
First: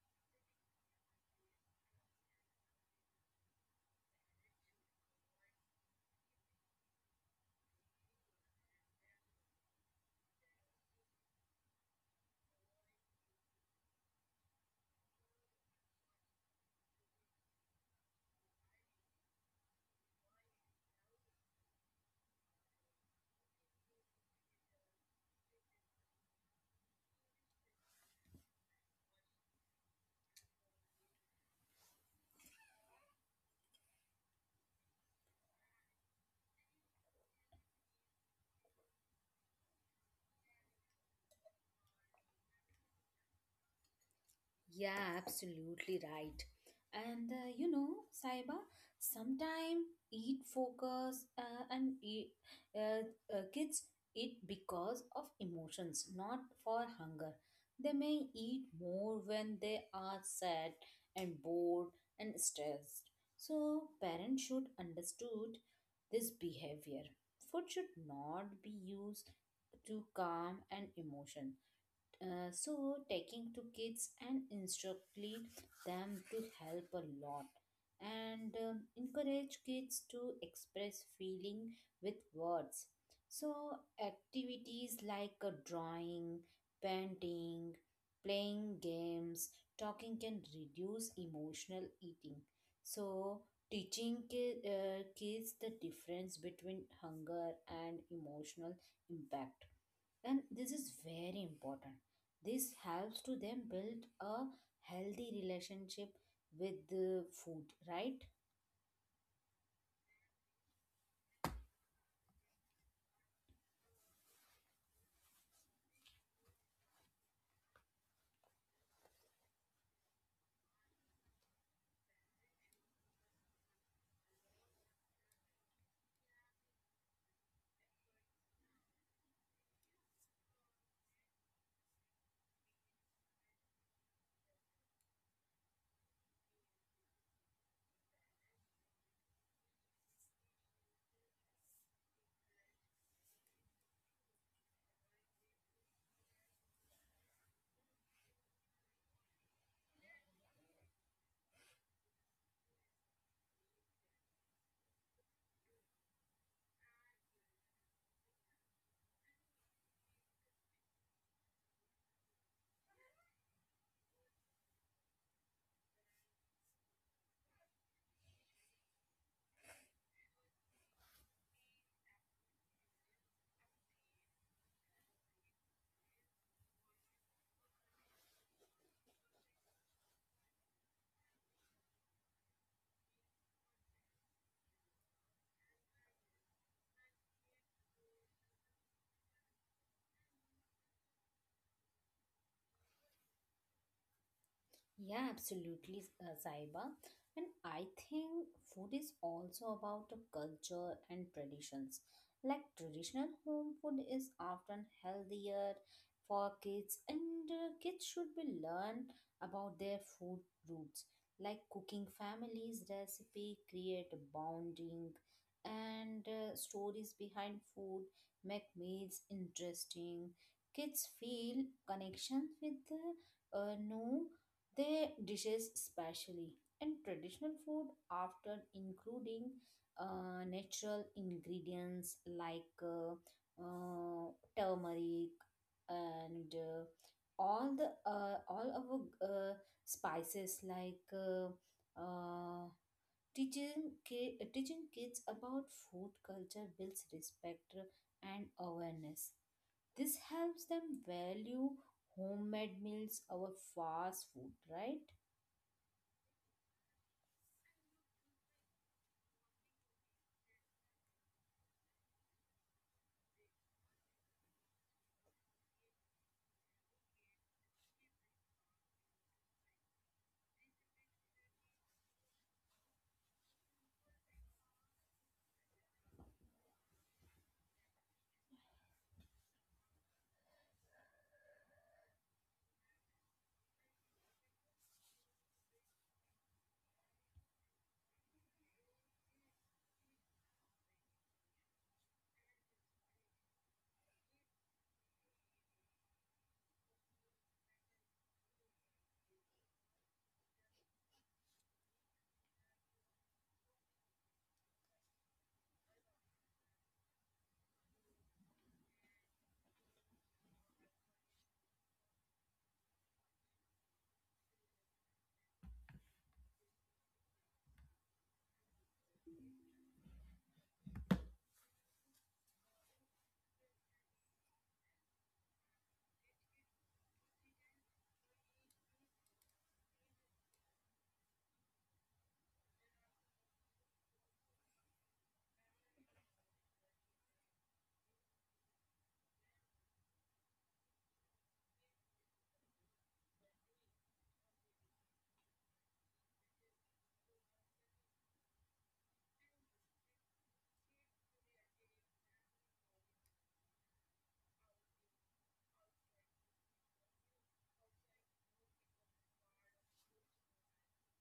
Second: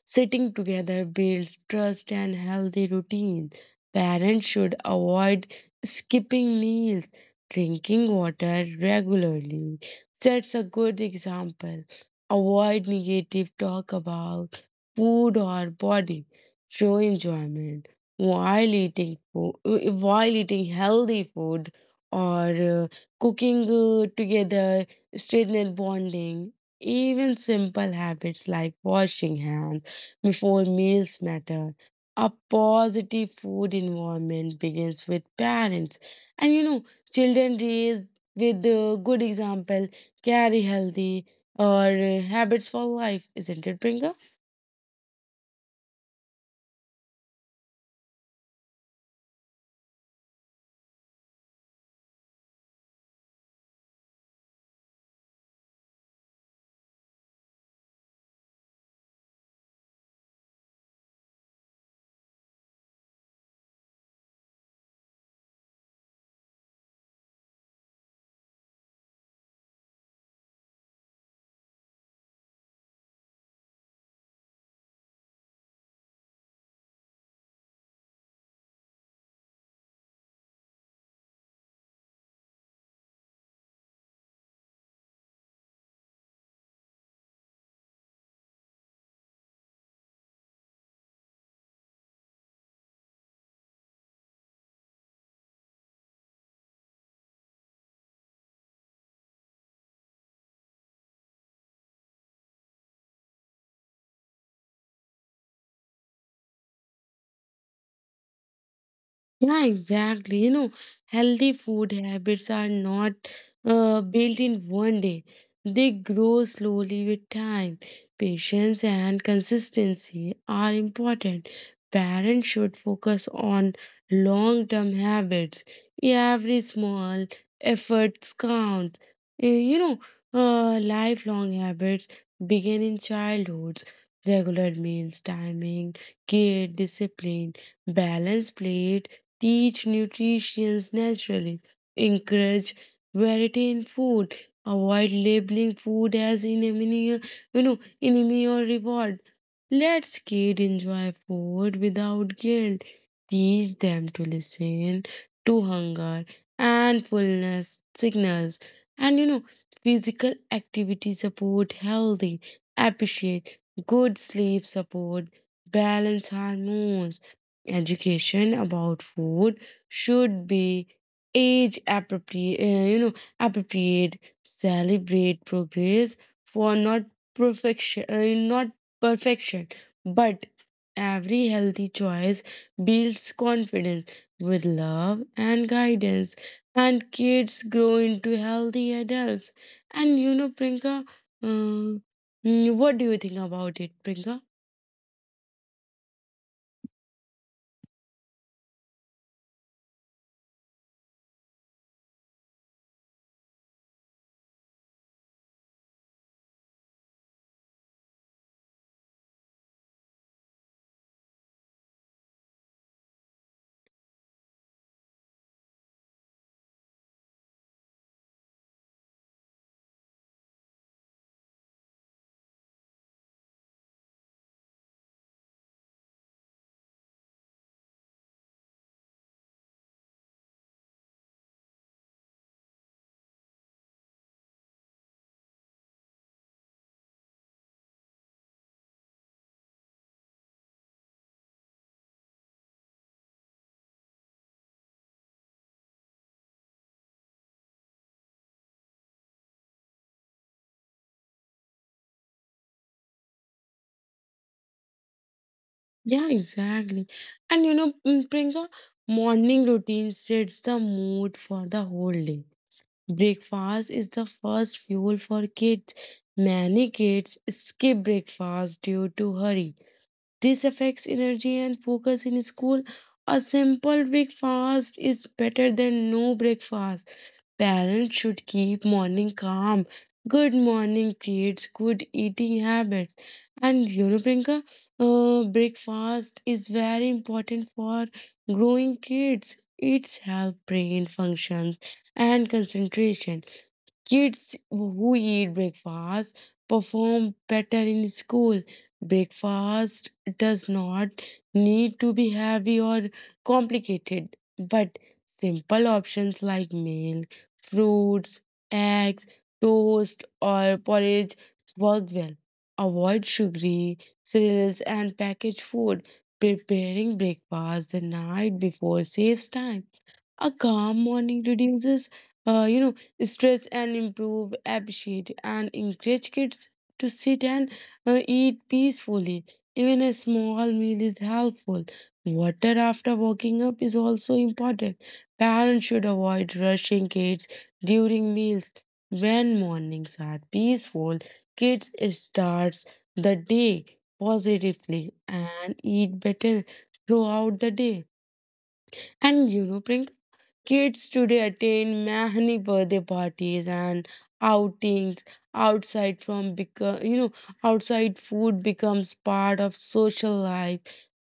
[SPEAKER 2] sitting together builds trust and healthy routines. Parents should avoid skipping meals. Drinking water regularly sets a good example. Avoid negative talk about food or body. Show enjoyment while eating healthy food or cooking together, strengthen bonding. Even simple habits like washing hands before meals matter. A positive food environment begins with parents. And you know, children raised with a good example carry healthy or habits for life, isn't it, Pringa?
[SPEAKER 1] Yeah, absolutely right. And you know, Saiba, sometime eat focus and eat, uh, kids eat because of emotions, not for hunger. They may eat more when they are sad and bored and stressed. So parents should understood this behavior. Food should not be used to calm an emotion, so taking to kids and instructing them to help a lot, and encourage kids to express feeling with words. So activities like drawing, painting, playing games, talking can reduce emotional eating. So teaching kids the difference between hunger and emotional impact, and this is very important. This helps to them build a healthy relationship with the food, right?
[SPEAKER 2] Yeah, exactly. You know, healthy food habits are not built in one day. They grow slowly with time. Patience and consistency are important. Parents should focus on long term habits. Every small efforts count. You know, lifelong habits begin in childhood. Regular meals, timing, care, discipline, balanced plate teach nutrition naturally. Encourage variety in food, avoid labeling food as enemy, you know, enemy or reward. Let's kid enjoy food without guilt. Teach them to listen to hunger and fullness signals. And you know, physical activity support healthy, appreciate good sleep support, balance hormones. Education about food should be age appropriate, celebrate progress for not perfection, not perfection, but every healthy choice builds confidence. With love and guidance, and kids grow into healthy adults. And you know, Prinka, um, what do you think about it, Prinka?
[SPEAKER 1] Yeah, absolutely, Saiba. And I think food is also about the culture and traditions. Like traditional home food is often healthier for kids, and kids should be learn about their food roots. Like cooking families recipe, create bonding, and stories behind food make meals interesting. Kids feel connections with the no their dishes specially, and traditional food often including natural ingredients like uh, turmeric, and all the all our uh, spices like uh, teaching teaching kids about food culture builds respect and awareness. This helps them value homemade meals over fast food, right?
[SPEAKER 2] Yeah, exactly. And you know, Prinka, morning routine sets the mood for the whole day. Breakfast is the first fuel for kids. Many kids skip breakfast due to hurry. This affects energy and focus in school. A simple breakfast is better than no breakfast. Parents should keep morning calm. Good morning creates good eating habits. And you know, Priyanka, breakfast is very important for growing kids. It's help brain functions and concentration. Kids who eat breakfast perform better in school. Breakfast does not need to be heavy or complicated, but simple options like milk, fruits, eggs, toast, or porridge work well. Avoid sugary cereals and packaged food. Preparing breakfast the night before saves time. A calm morning reduces, uh, you know, stress and improve appetite and encourage kids to sit and eat peacefully. Even a small meal is helpful. Water after waking up is also important. Parents should avoid rushing kids during meals. When mornings are peaceful, kids starts the day positively and eat better throughout the day. And you know, Priyanka, kids today attend many birthday parties and outings outside from become you know outside food becomes part of social life.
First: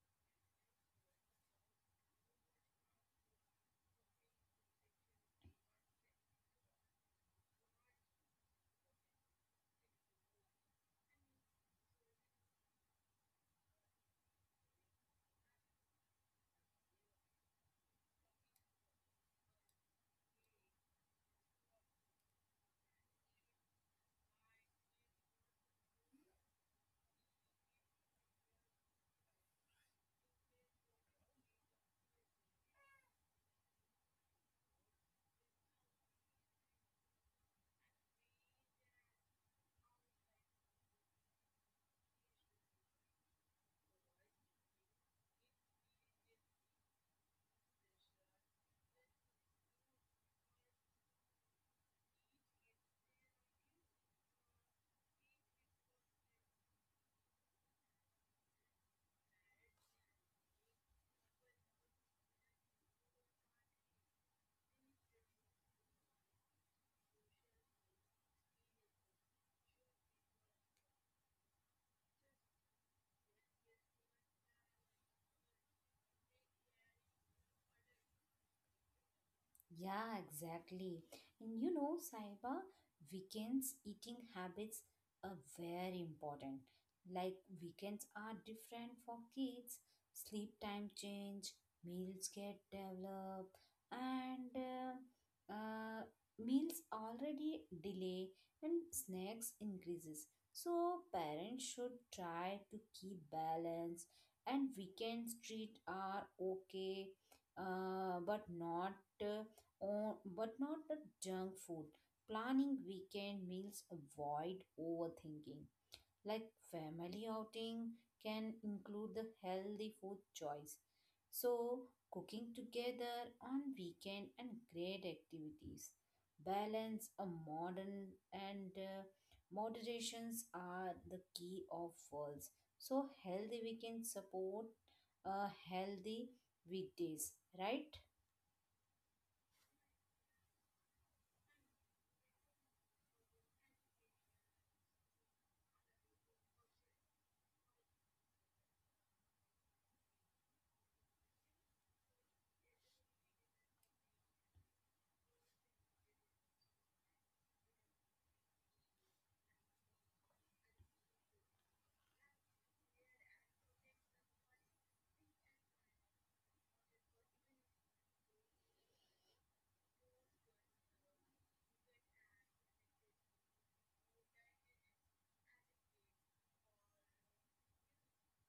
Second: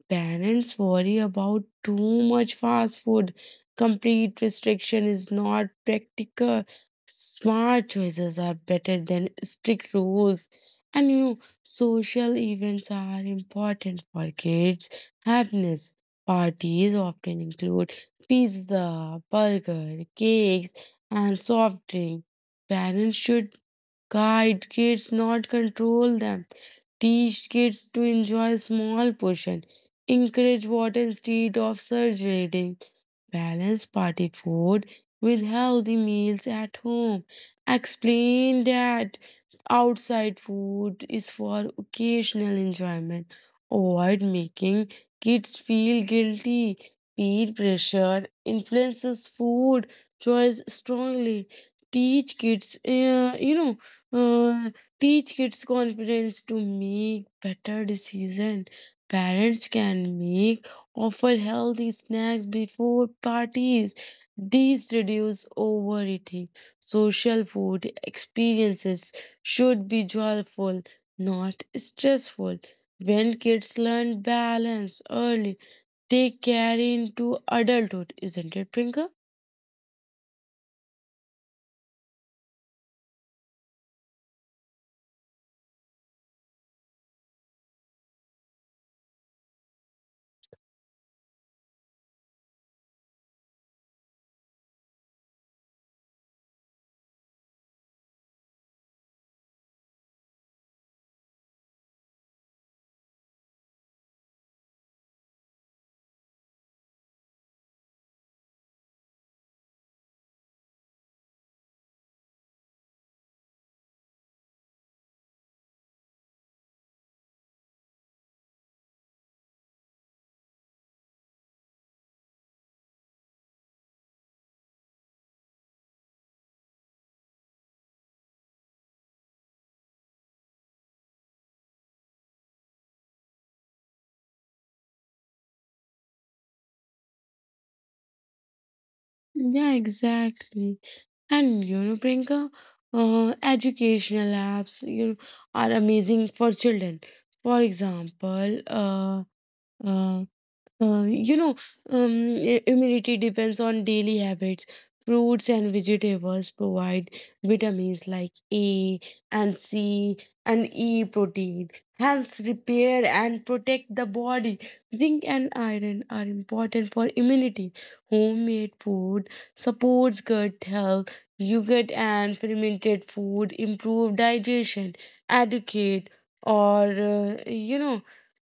[SPEAKER 2] Parents worry about too much fast food. Complete restriction is not practical. Smart choices are better than strict rules. And you know, social events are important for kids' happiness. Parties often include pizza, burger, cakes, and soft drink. Parents should guide kids, not control them. Teach kids to enjoy small portion. Encourage water instead of surge rating. Balance party food with healthy meals at home. Explain that outside food is for occasional enjoyment. Avoid making kids feel guilty. Peer pressure influences food choice strongly. Teach kids, uh, you know, uh, teach kids confidence to make better decision. Parents can make offer healthy snacks before parties. These reduce overeating. Social food experiences should be joyful, not stressful. When kids learn balance early, they carry into adulthood, isn't it, Prinka?
[SPEAKER 1] Yeah, exactly. And you know, Saiba, weekends eating habits are very important. Like weekends are different for kids, sleep time change, meals get developed, and meals already delay and snacks increases. So parents should try to keep balance, and weekends treat are okay, but not. Uh, but not the junk food. Planning weekend meals avoid overthinking. Like family outing can include the healthy food choice. So cooking together on weekend and great activities. Balance a modern and moderations are the key of worlds. So healthy weekend support a healthy weekdays, right?
[SPEAKER 2] Yeah, exactly. And you know, Prinka, educational apps, you know, are amazing for children. For example, uh, Uh, you know, um, I- immunity depends on daily habits. Fruits and vegetables provide vitamins like A and C and E protein. Helps repair and protect the body. Zinc and iron are important for immunity. Homemade food supports gut health. Yogurt and fermented food improve digestion. Educate or you know.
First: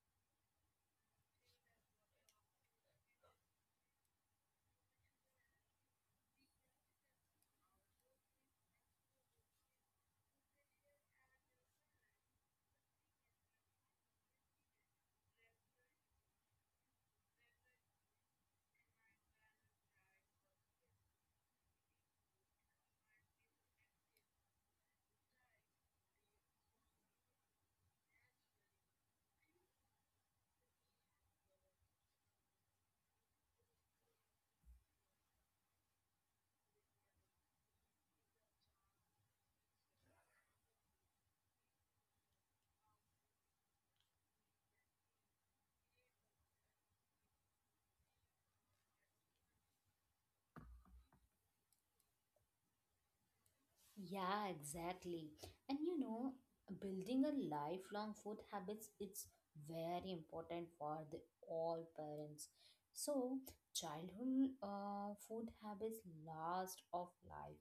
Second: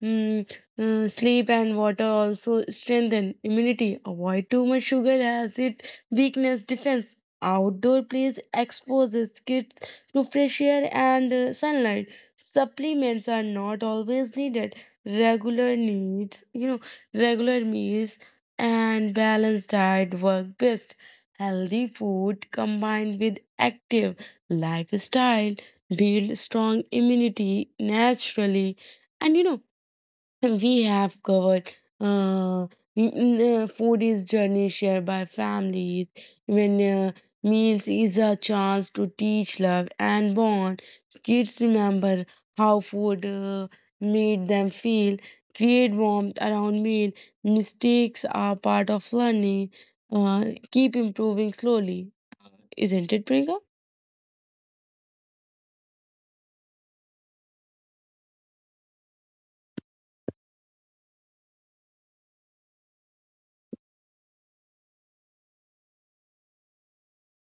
[SPEAKER 2] Mm, Sleep and water also strengthen immunity. Avoid too much sugar as it weakness defense. Outdoor plays exposes kids to fresh air and sunlight. Supplements are not always needed. Regular needs, you know, regular meals and balanced diet work best. Healthy food combined with active lifestyle build strong immunity naturally. And you know, we have covered uh, m- food is journey shared by families. When meals is a chance to teach love and bond, kids remember how food made them feel. Create warmth around meal. Mistakes are part of learning. Uh, Keep improving slowly, isn't it, Priyanka?
[SPEAKER 1] Yeah, exactly. And you know, building a lifelong food habits it's very important for the all parents. So, childhood food habits last of life.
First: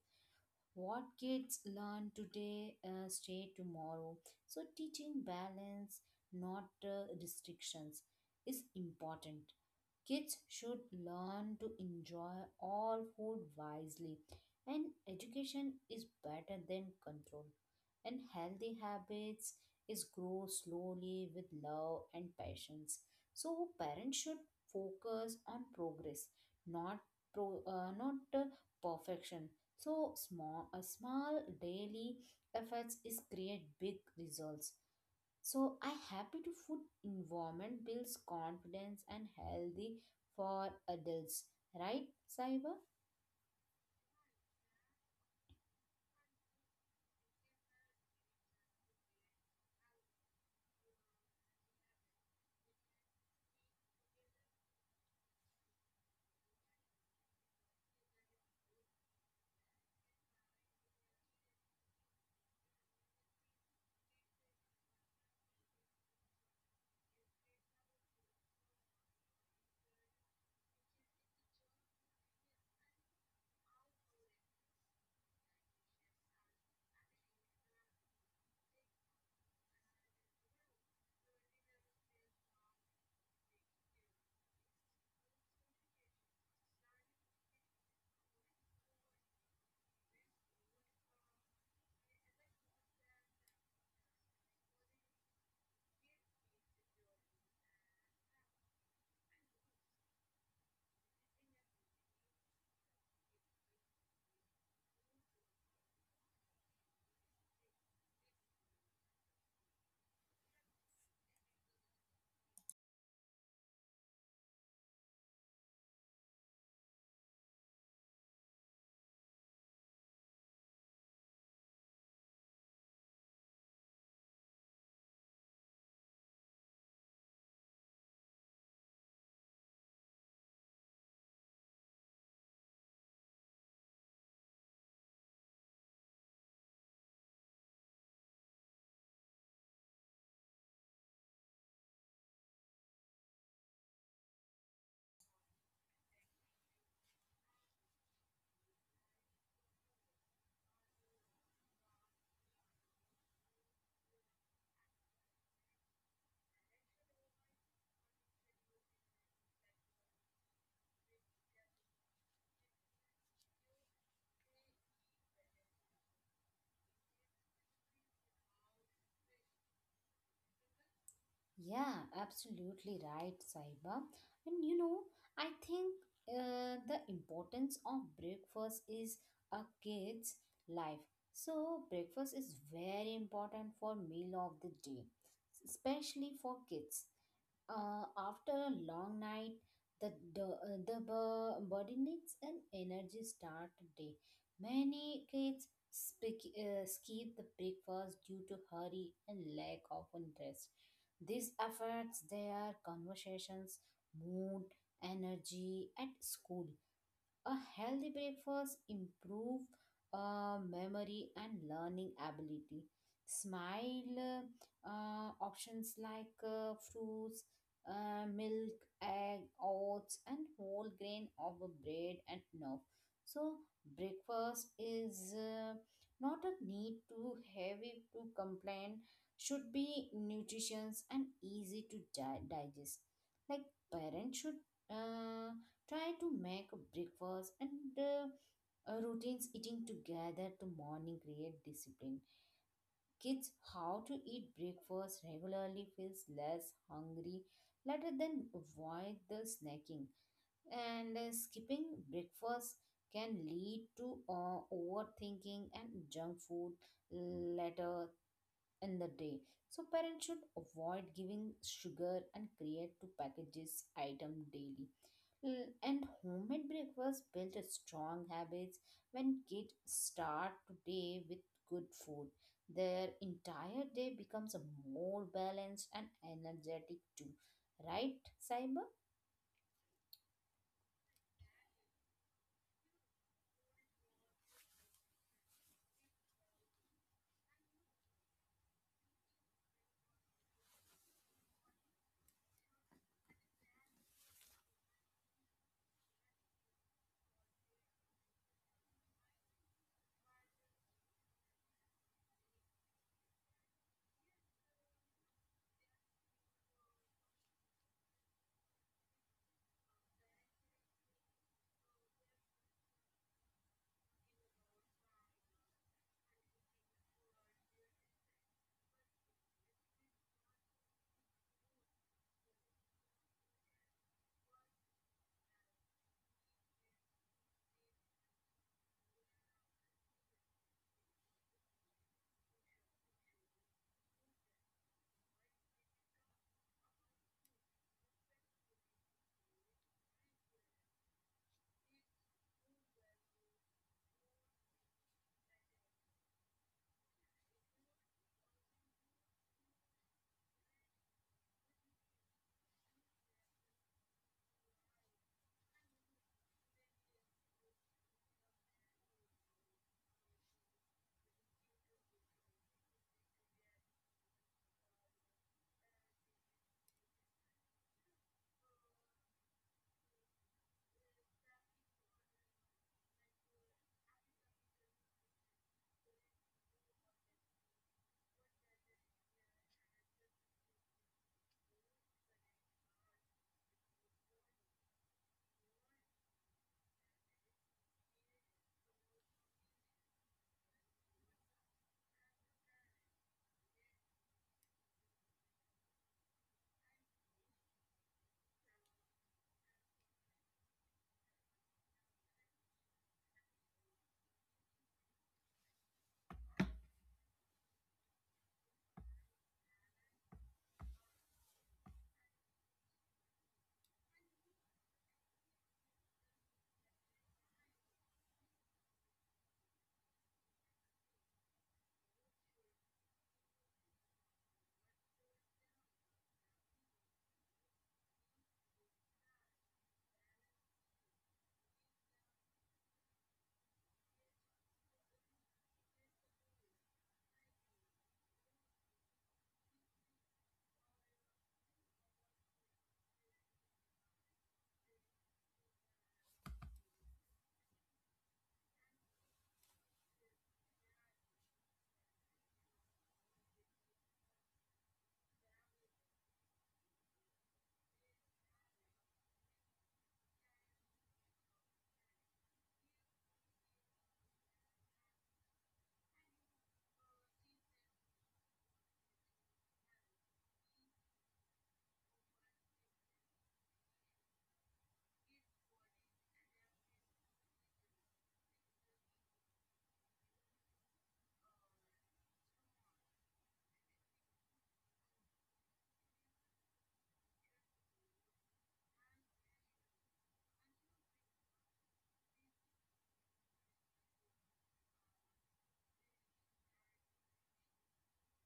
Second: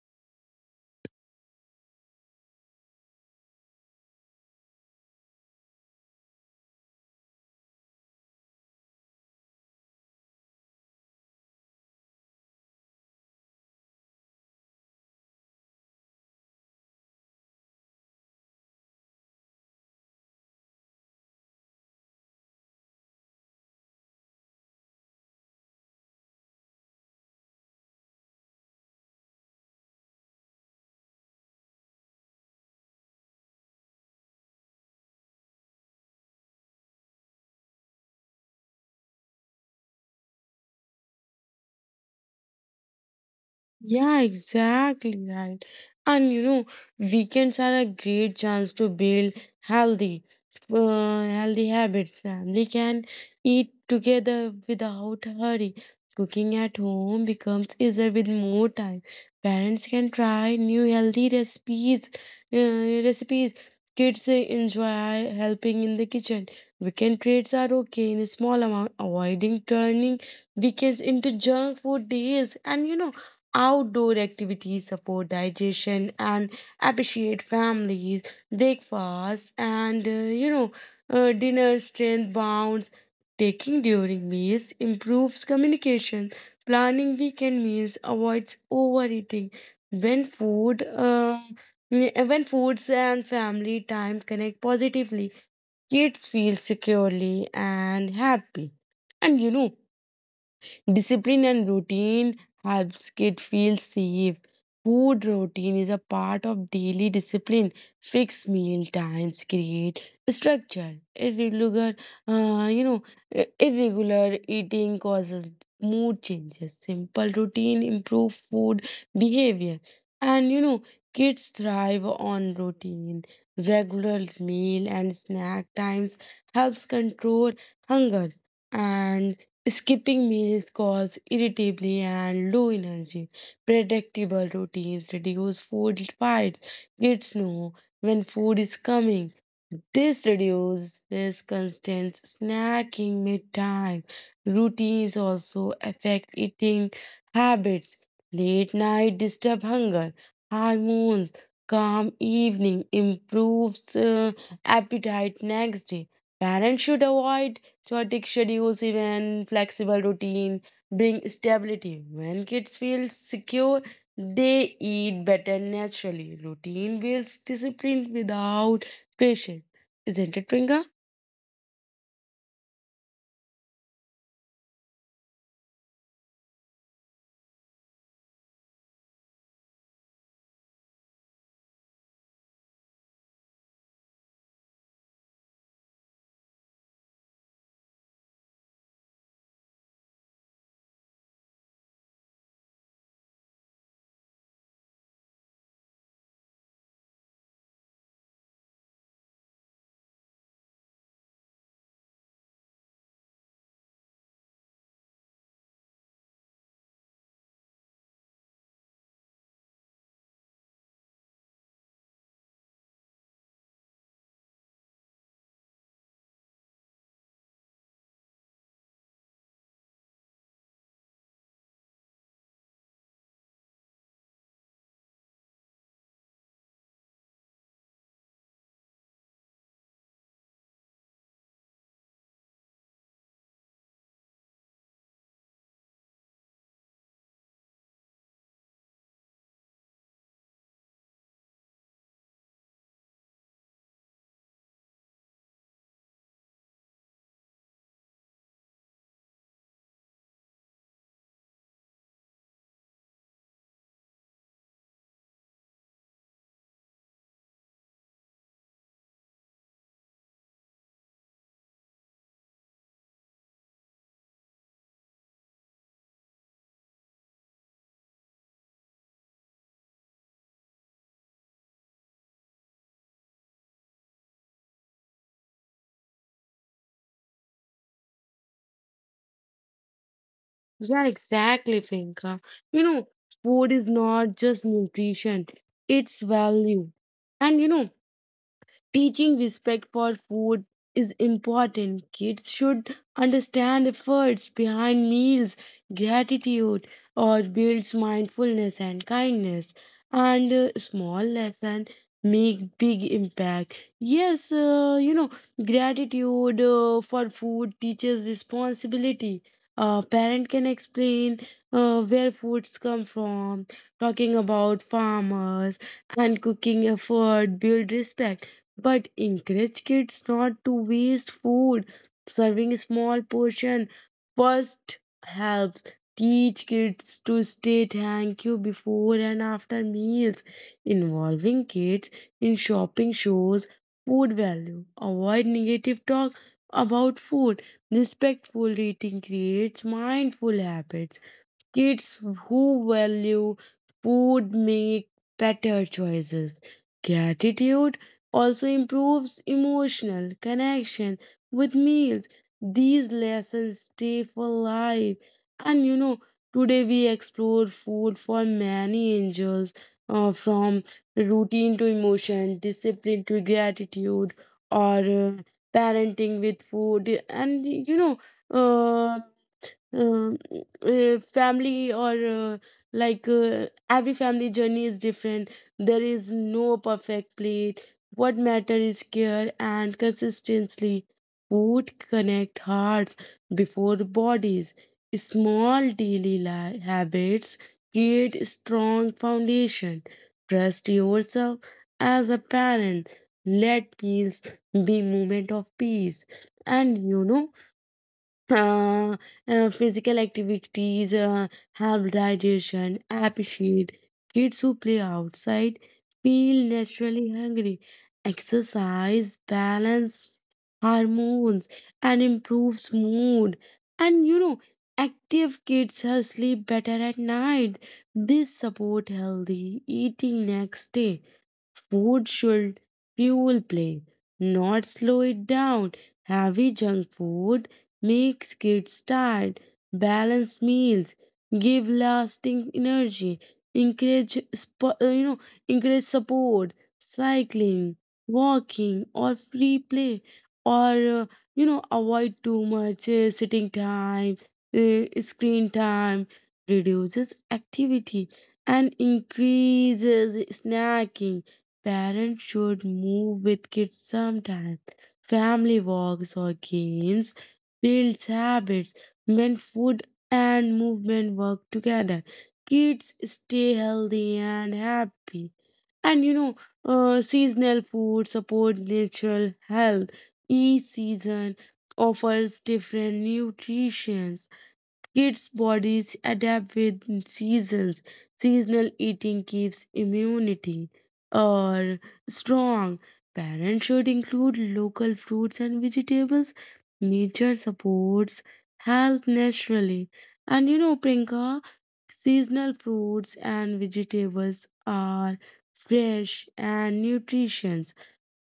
[SPEAKER 1] What kids learn today stay tomorrow. So, teaching balance, not restrictions, is important. Kids should learn to enjoy all food wisely, and education is better than control. And healthy habits is grow slowly with love and patience. So parents should focus on progress, not not perfection. So small a small daily efforts is create big results so I happy to food environment builds confidence and healthy for adults, right, Saiba?
[SPEAKER 2] Yeah, exactly right. And you know, weekends are a great chance to build healthy, uh, healthy habits. Family can eat together without hurry. Cooking at home becomes easier with more time. Parents can try new healthy recipes. Recipes. Kids enjoy helping in the kitchen. Weekend treats are okay in a small amount, avoiding turning weekends into junk food days. And you know, outdoor activities support digestion and appreciate families, breakfast, and dinner strength bounds. Taking during meals improves communication. Planning weekend meals avoids overeating. When food, uh, when foods and family time connect positively, kids feel securely and happy. And you know, discipline and routine helps kids feel safe. Food routine is a part of daily discipline. Fixed meal times create structure. Irregular, you know, I- irregular eating causes mood changes. Simple routine improve food behavior, and you know, kids thrive on routine. Regular meal and snack times helps control hunger and skipping meals cause irritability and low energy. Predictable routines reduce food fights. Kids know when food is coming. This reduces constant snacking mid-time. Routines also affect eating habits. Late night disturb hunger. Hormones. Calm evening improves appetite next day. Parents should avoid chaotic schedules, even flexible routine bring stability. When kids feel secure, they eat better naturally. Routine builds discipline without pressure. Isn't it, Pringa?
[SPEAKER 1] Yeah, absolutely right, Saiba. And you know, I think the importance of breakfast is a kid's life. So breakfast is very important for meal of the day, especially for kids. After a long night, the body needs an energy start day. Many kids skip the breakfast due to hurry and lack of interest. This affects their conversations, mood, energy at school. A healthy breakfast improve memory and learning ability. Smile options like fruits, milk, egg, oats, and whole grain of a bread and enough. So breakfast is not a need to heavy to complain. Should be nutritious and easy to digest. Like parents should. Uh, Try to make a breakfast and uh, routines eating together to morning create discipline. Kids, how to eat breakfast regularly feels less hungry later, than avoid the snacking. And skipping breakfast can lead to overthinking and junk food later in the day. So parents should avoid giving sugar and create to packages item daily. And homemade breakfast build a strong habits when kids start today with good food. Their entire day becomes a more balanced and energetic too. Right, Cyber?
[SPEAKER 2] Yeah, exactly, Priyanka. You know, food is not just nutrition, it's value. And you know, teaching respect for food is important. Kids should understand efforts behind meals, gratitude, or builds mindfulness and kindness. And small lesson make big impact. Yes, gratitude for food teaches responsibility. A parent can explain where foods come from, talking about farmers and cooking effort build respect but encourage kids not to waste food. Serving a small portion first helps. Teach kids to say thank you before and after meals. Involving kids in shopping shows food value. Avoid negative talk about food. Respectful eating creates mindful habits. Kids who value food make better choices. Gratitude also improves emotional connection with meals. These lessons stay for life. And you know, today we explore food for many angels from routine to emotion, discipline to gratitude, or parenting with food. And you know, uh, um, family or like every family journey is different, there is no perfect plate, what matter is care and consistency, food connect hearts before bodies, small daily habits create strong foundation, trust yourself as a parent, let peace be moment of peace. And you know, uh, physical activities help digestion appreciate kids who play outside feel naturally hungry, exercise balance hormones and improves mood. And you know, active kids sleep better at night, this support healthy eating next day. Food should fuel play, not slow it down. Heavy junk food makes kids tired. Balanced meals give lasting energy. Encourage, spo- you know, encourage support, cycling, walking, or free play, or uh, avoid too much sitting time, screen time. Reduces activity and increases snacking. Parents should move with kids sometimes. Family walks or games builds habits when food and movement work together. Kids stay healthy and happy. And you know, seasonal food support natural health. Each season offers different nutrition. Kids' bodies adapt with seasons. Seasonal eating keeps immunity or strong. Parents should include local fruits and vegetables. Nature supports health naturally. And you know, Prinka, seasonal fruits and vegetables are fresh and nutritious.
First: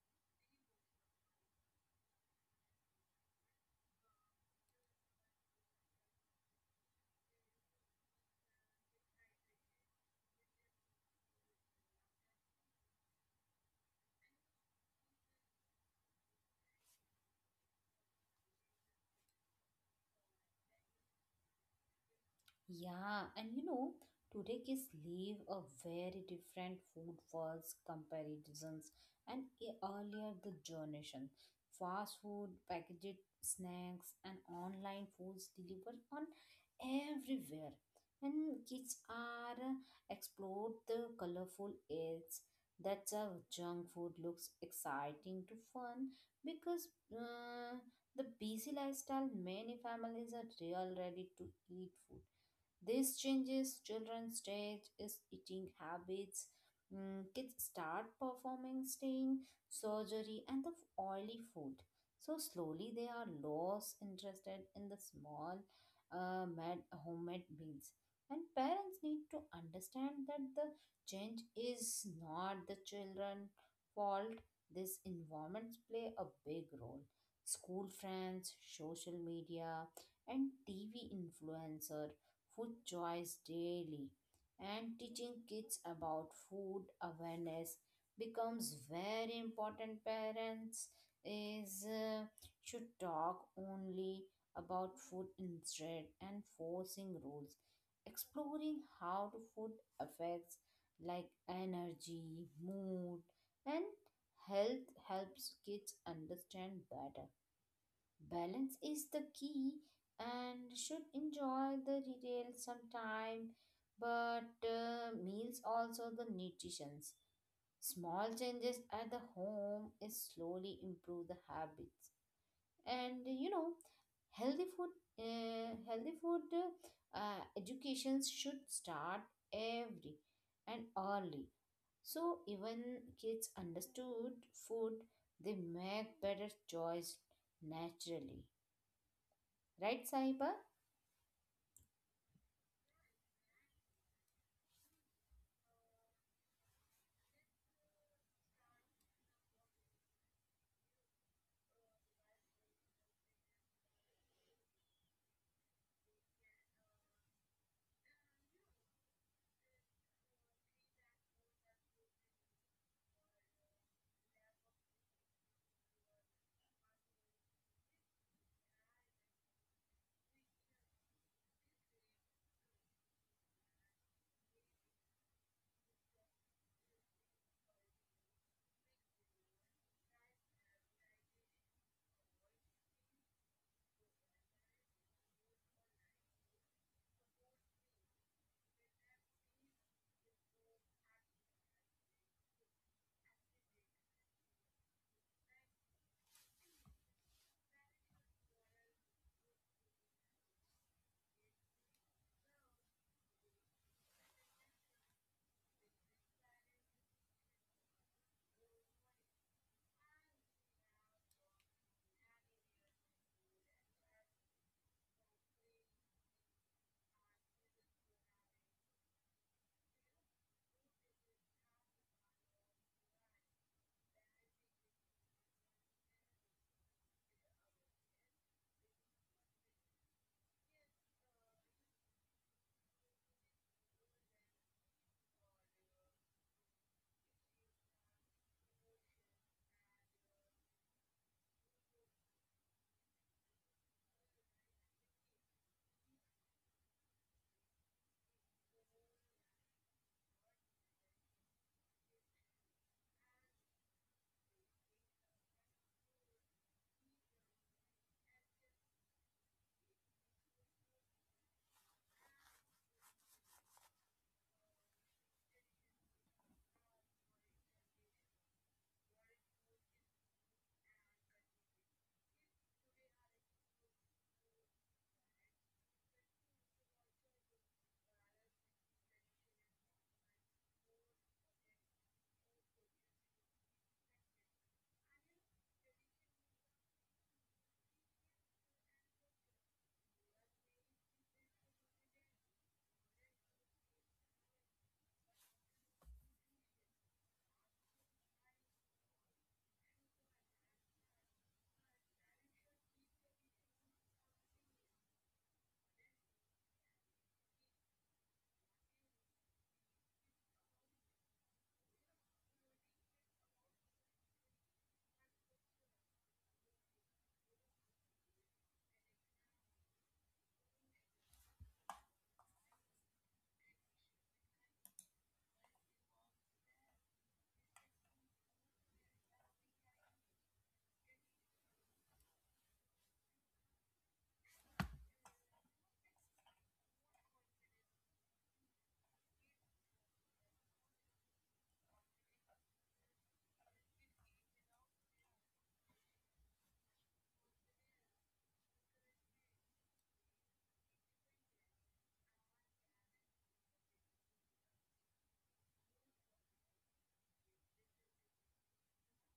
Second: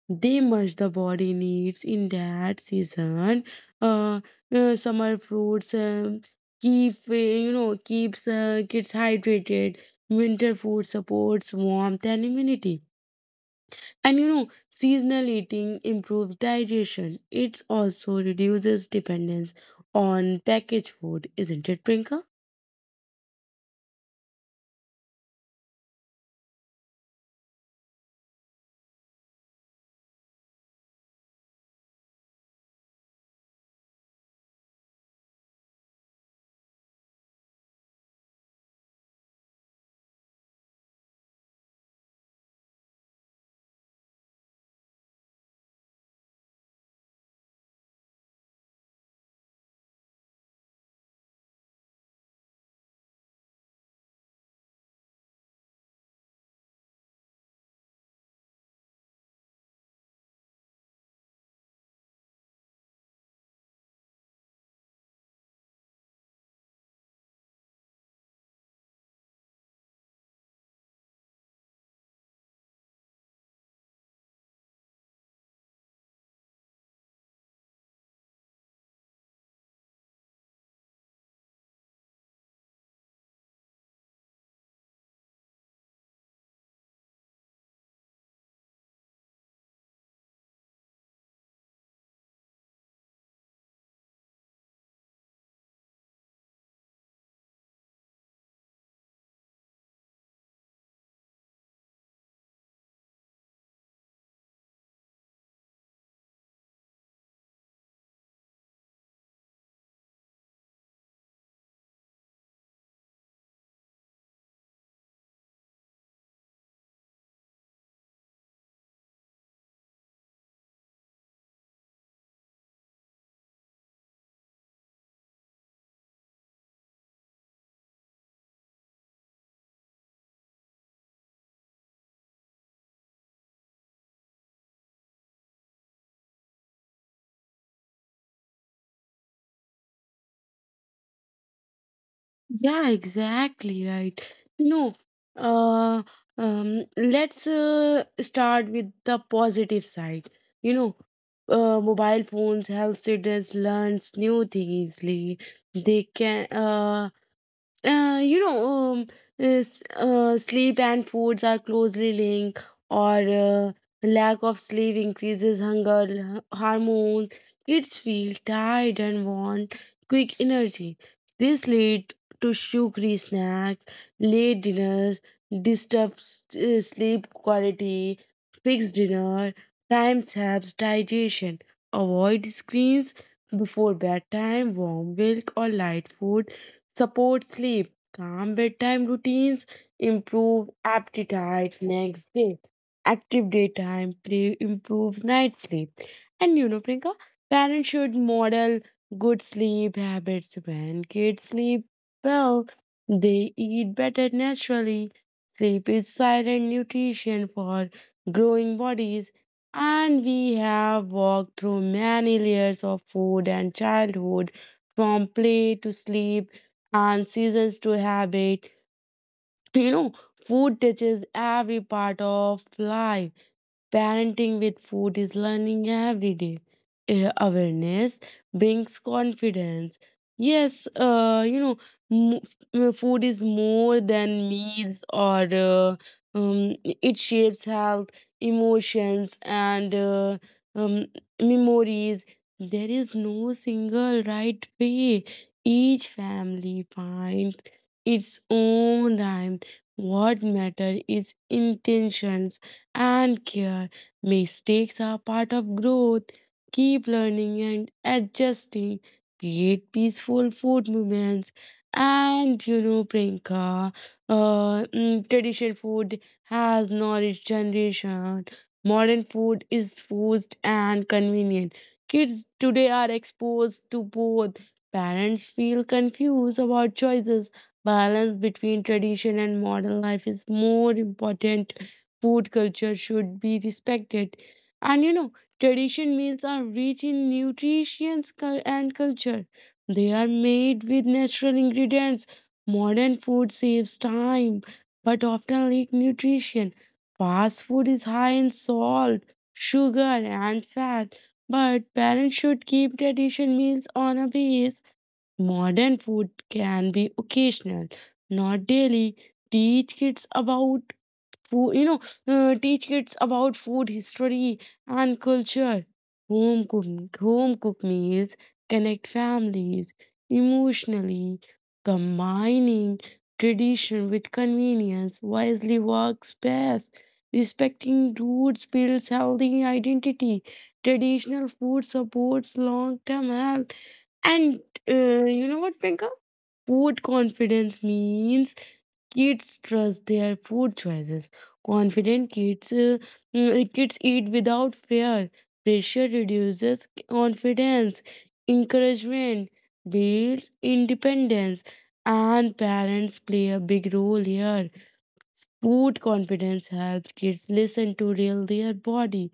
[SPEAKER 2] They much the body needs in that season. Uh, Summer fruits keep you know keeps kids hydrated. Winter food supports warmth and immunity. And you know, seasonal eating improves digestion. It also reduces dependence on packaged food, isn't it, Prinka?
[SPEAKER 1] Yeah, and you know, today kids live a very different food worlds comparisons and earlier the generation. Fast food, packaged snacks, and online foods delivered on everywhere. And kids are explore the colorful ads. That's how junk food looks exciting to fun because the busy lifestyle many families are real ready to eat food, this changes children's stage is eating habits. Kids start performing stain, surgery, and the oily food. So slowly they are lost interested in the small mad, homemade meals. And parents need to understand that the change is not the children' fault. These environments play a big role. School friends, social media, and TV influencer food choice daily and teaching kids about food awareness becomes very important parents is should talk only about food instead and forcing rules exploring how the food affects like energy, mood, and health helps kids understand better. Balance is the key and should enjoy the retail sometime, but meals also the nutritions. Small changes at the home is slowly improve the habits. And you know, healthy food, healthy food education should start every and early. So even kids understood food, they make better choice naturally. Right, Saiba?
[SPEAKER 2] Yeah, exactly right. No, uh, let's start with the positive side. You know, mobile phones help students learn new things easily. They can uh, you know, um, is, sleep and foods are closely linked, or lack of sleep increases hunger l- hormone. Kids feel tired and want quick energy. This lead to sugary snacks, late dinners, disturbs sleep quality, fixed dinner, time saps digestion. Avoid screens before bedtime, warm milk or light food support sleep, calm bedtime routines, improve appetite next day. Active daytime play improves night sleep. And you know, Prinka, parents should model good sleep habits when kids sleep well. They eat better naturally. Sleep is silent nutrition for growing bodies. And we have walked through many layers of food and childhood, from play to sleep and seasons to habit. You know, food touches every part of life. Parenting with food is learning every day. Eh, awareness brings confidence. Yes, mo- food is more than meals or it shapes health, emotions, and um, memories. There is no single right way. Each family finds its own rhyme. What matter is intentions and care. Mistakes are part of growth. Keep learning and adjusting. Create peaceful food movements. And you know, Prinka, traditional food has nourished generation. Modern food is forced and convenient. Kids today are exposed to both. Parents feel confused about choices. Balance between tradition and modern life is more important. Food culture should be respected. And you know, tradition meals are rich in nutrition and culture. They are made with natural ingredients. Modern food saves time but often lack nutrition. Fast food is high in salt, sugar, and fat, but parents should keep tradition meals on a base. Modern food can be occasional, not daily. Teach kids about food you know teach kids about food history and culture, home cook meals connect families emotionally, combining tradition with convenience wisely works best, respecting roots builds healthy identity, traditional food supports long-term health. And you know what, Priyanka? Food confidence means kids trust their food choices. Confident kids eat without fear. Pressure reduces confidence. Encouragement builds independence, and parents play a big role here. Food confidence helps kids listen to real their body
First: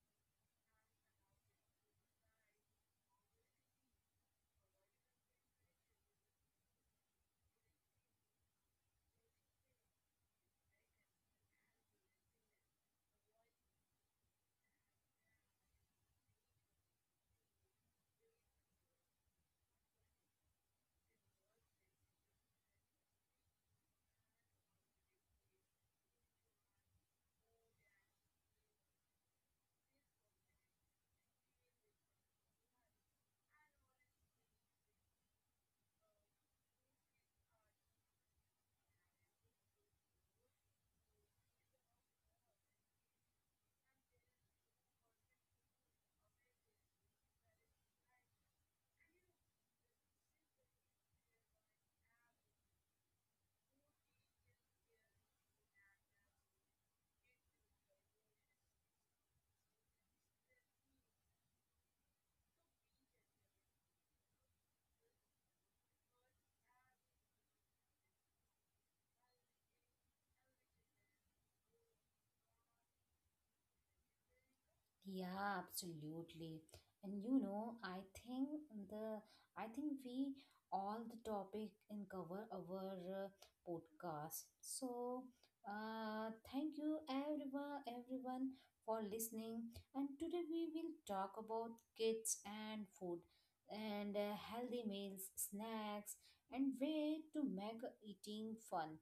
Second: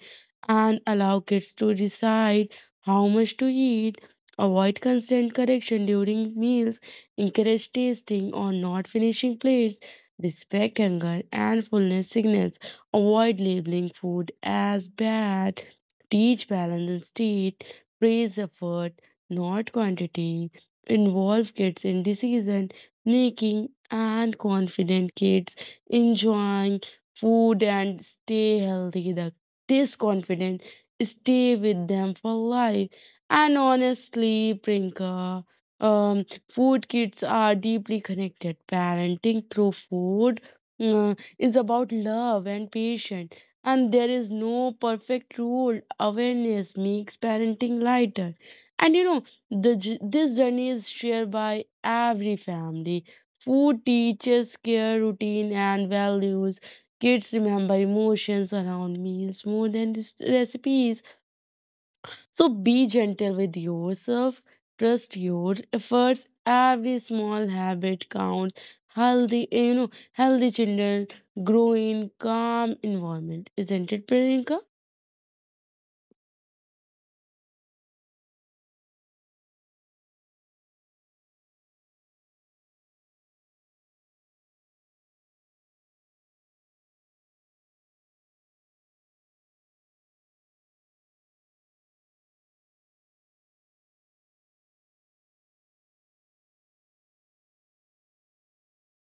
[SPEAKER 2] and allow kids to decide how much to eat. Avoid constant correction during meals. Encourage tasting or not finishing plates. Respect hunger and fullness signals. Avoid labeling food as bad. Teach balance instead. Praise effort, not quantity. Involve kids in decision making, and confident kids enjoying food and stay healthy. This confidence stay with them for life. And honestly, Prinka, food kits are deeply connected. Parenting through food is about love and patience. And there is no perfect rule. Awareness makes parenting lighter. And you know, this journey is shared by every family. Food teaches care, routine, and values. Kids remember emotions around meals more than recipes. So be gentle with yourself. Trust your efforts. Every small habit counts. Healthy, you know, healthy children grow in calm environment. Isn't it, Priyanka?
[SPEAKER 1] Yeah, absolutely. And you know, I think the I think we all the topic in cover our podcast. So, thank you everyone for listening. And today we will talk about kids and food and healthy meals, snacks, and way to make eating fun.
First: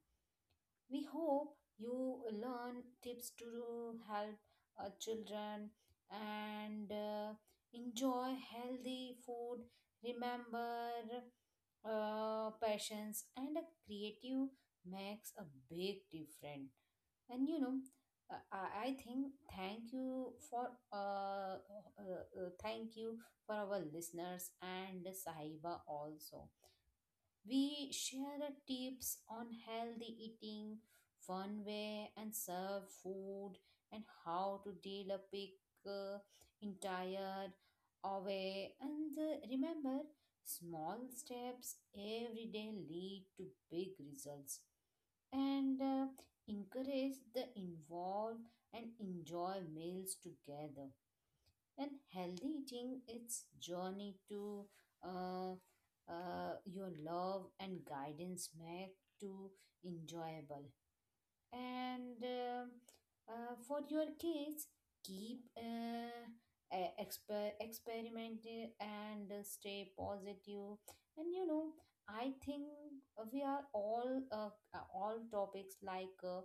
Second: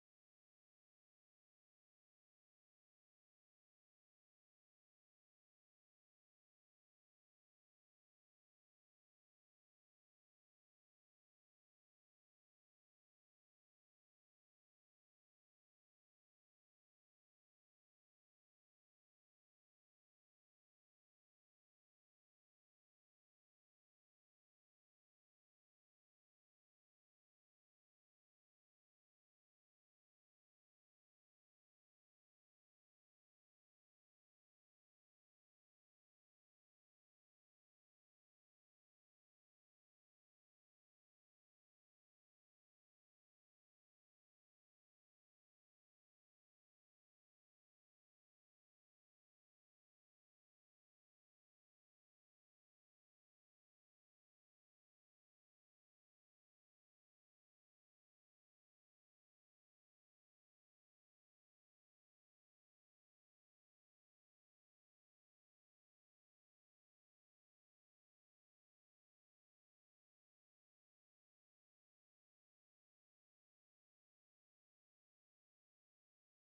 [SPEAKER 1] We hope you learn tips to help children and enjoy healthy food. Remember, passions and a creative makes a big difference. And you know, I think uh, thank you for our listeners and sahiba also we share the tips on healthy eating, fun way, and serve food, and how to deal a pig uh, in tired away. And remember, small steps every day lead to big results. And encourage the involve and enjoy meals together and healthy eating its journey to uh, your love and guidance make to enjoyable and for your kids keep experiment and stay positive. And you know, I think we are all topics like uh,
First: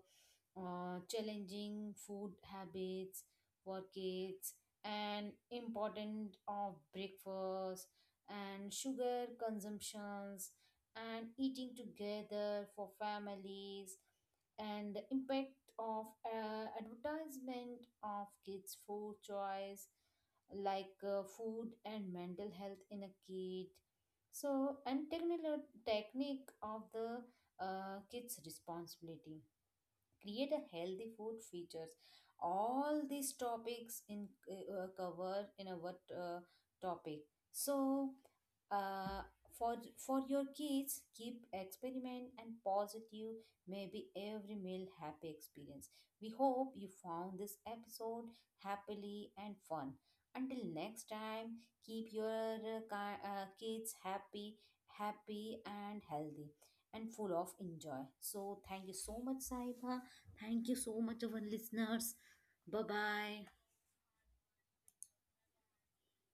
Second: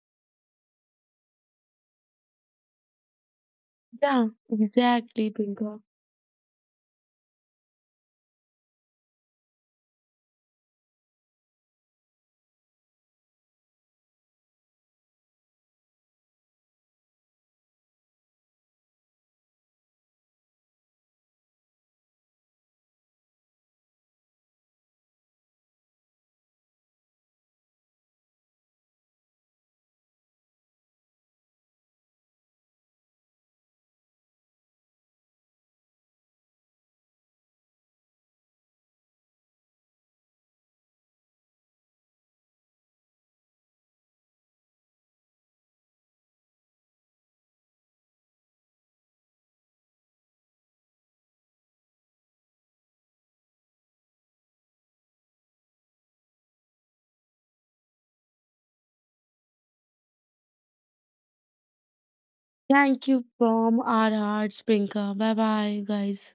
[SPEAKER 1] uh, challenging food habits for
[SPEAKER 2] Yeah,
[SPEAKER 1] kids
[SPEAKER 2] exactly,
[SPEAKER 1] and
[SPEAKER 2] Priyanka.
[SPEAKER 1] important of breakfast and sugar consumptions and eating together for families and the impact of advertisement of kids food choice like food and mental health in a kid so and technical technique of the kids responsibility create a healthy food features, all these topics in covered in a what topic. So, uh, for your kids keep experiment and positive maybe every meal happy experience. We hope you found this episode happily and fun. Until next time, keep your kids happy and healthy and full of enjoy. So thank you so much, Saiba. Thank you so much, our listeners. Bye
[SPEAKER 2] Thank you
[SPEAKER 1] bye.
[SPEAKER 2] from our hearts, Priyanka. Bye bye, guys.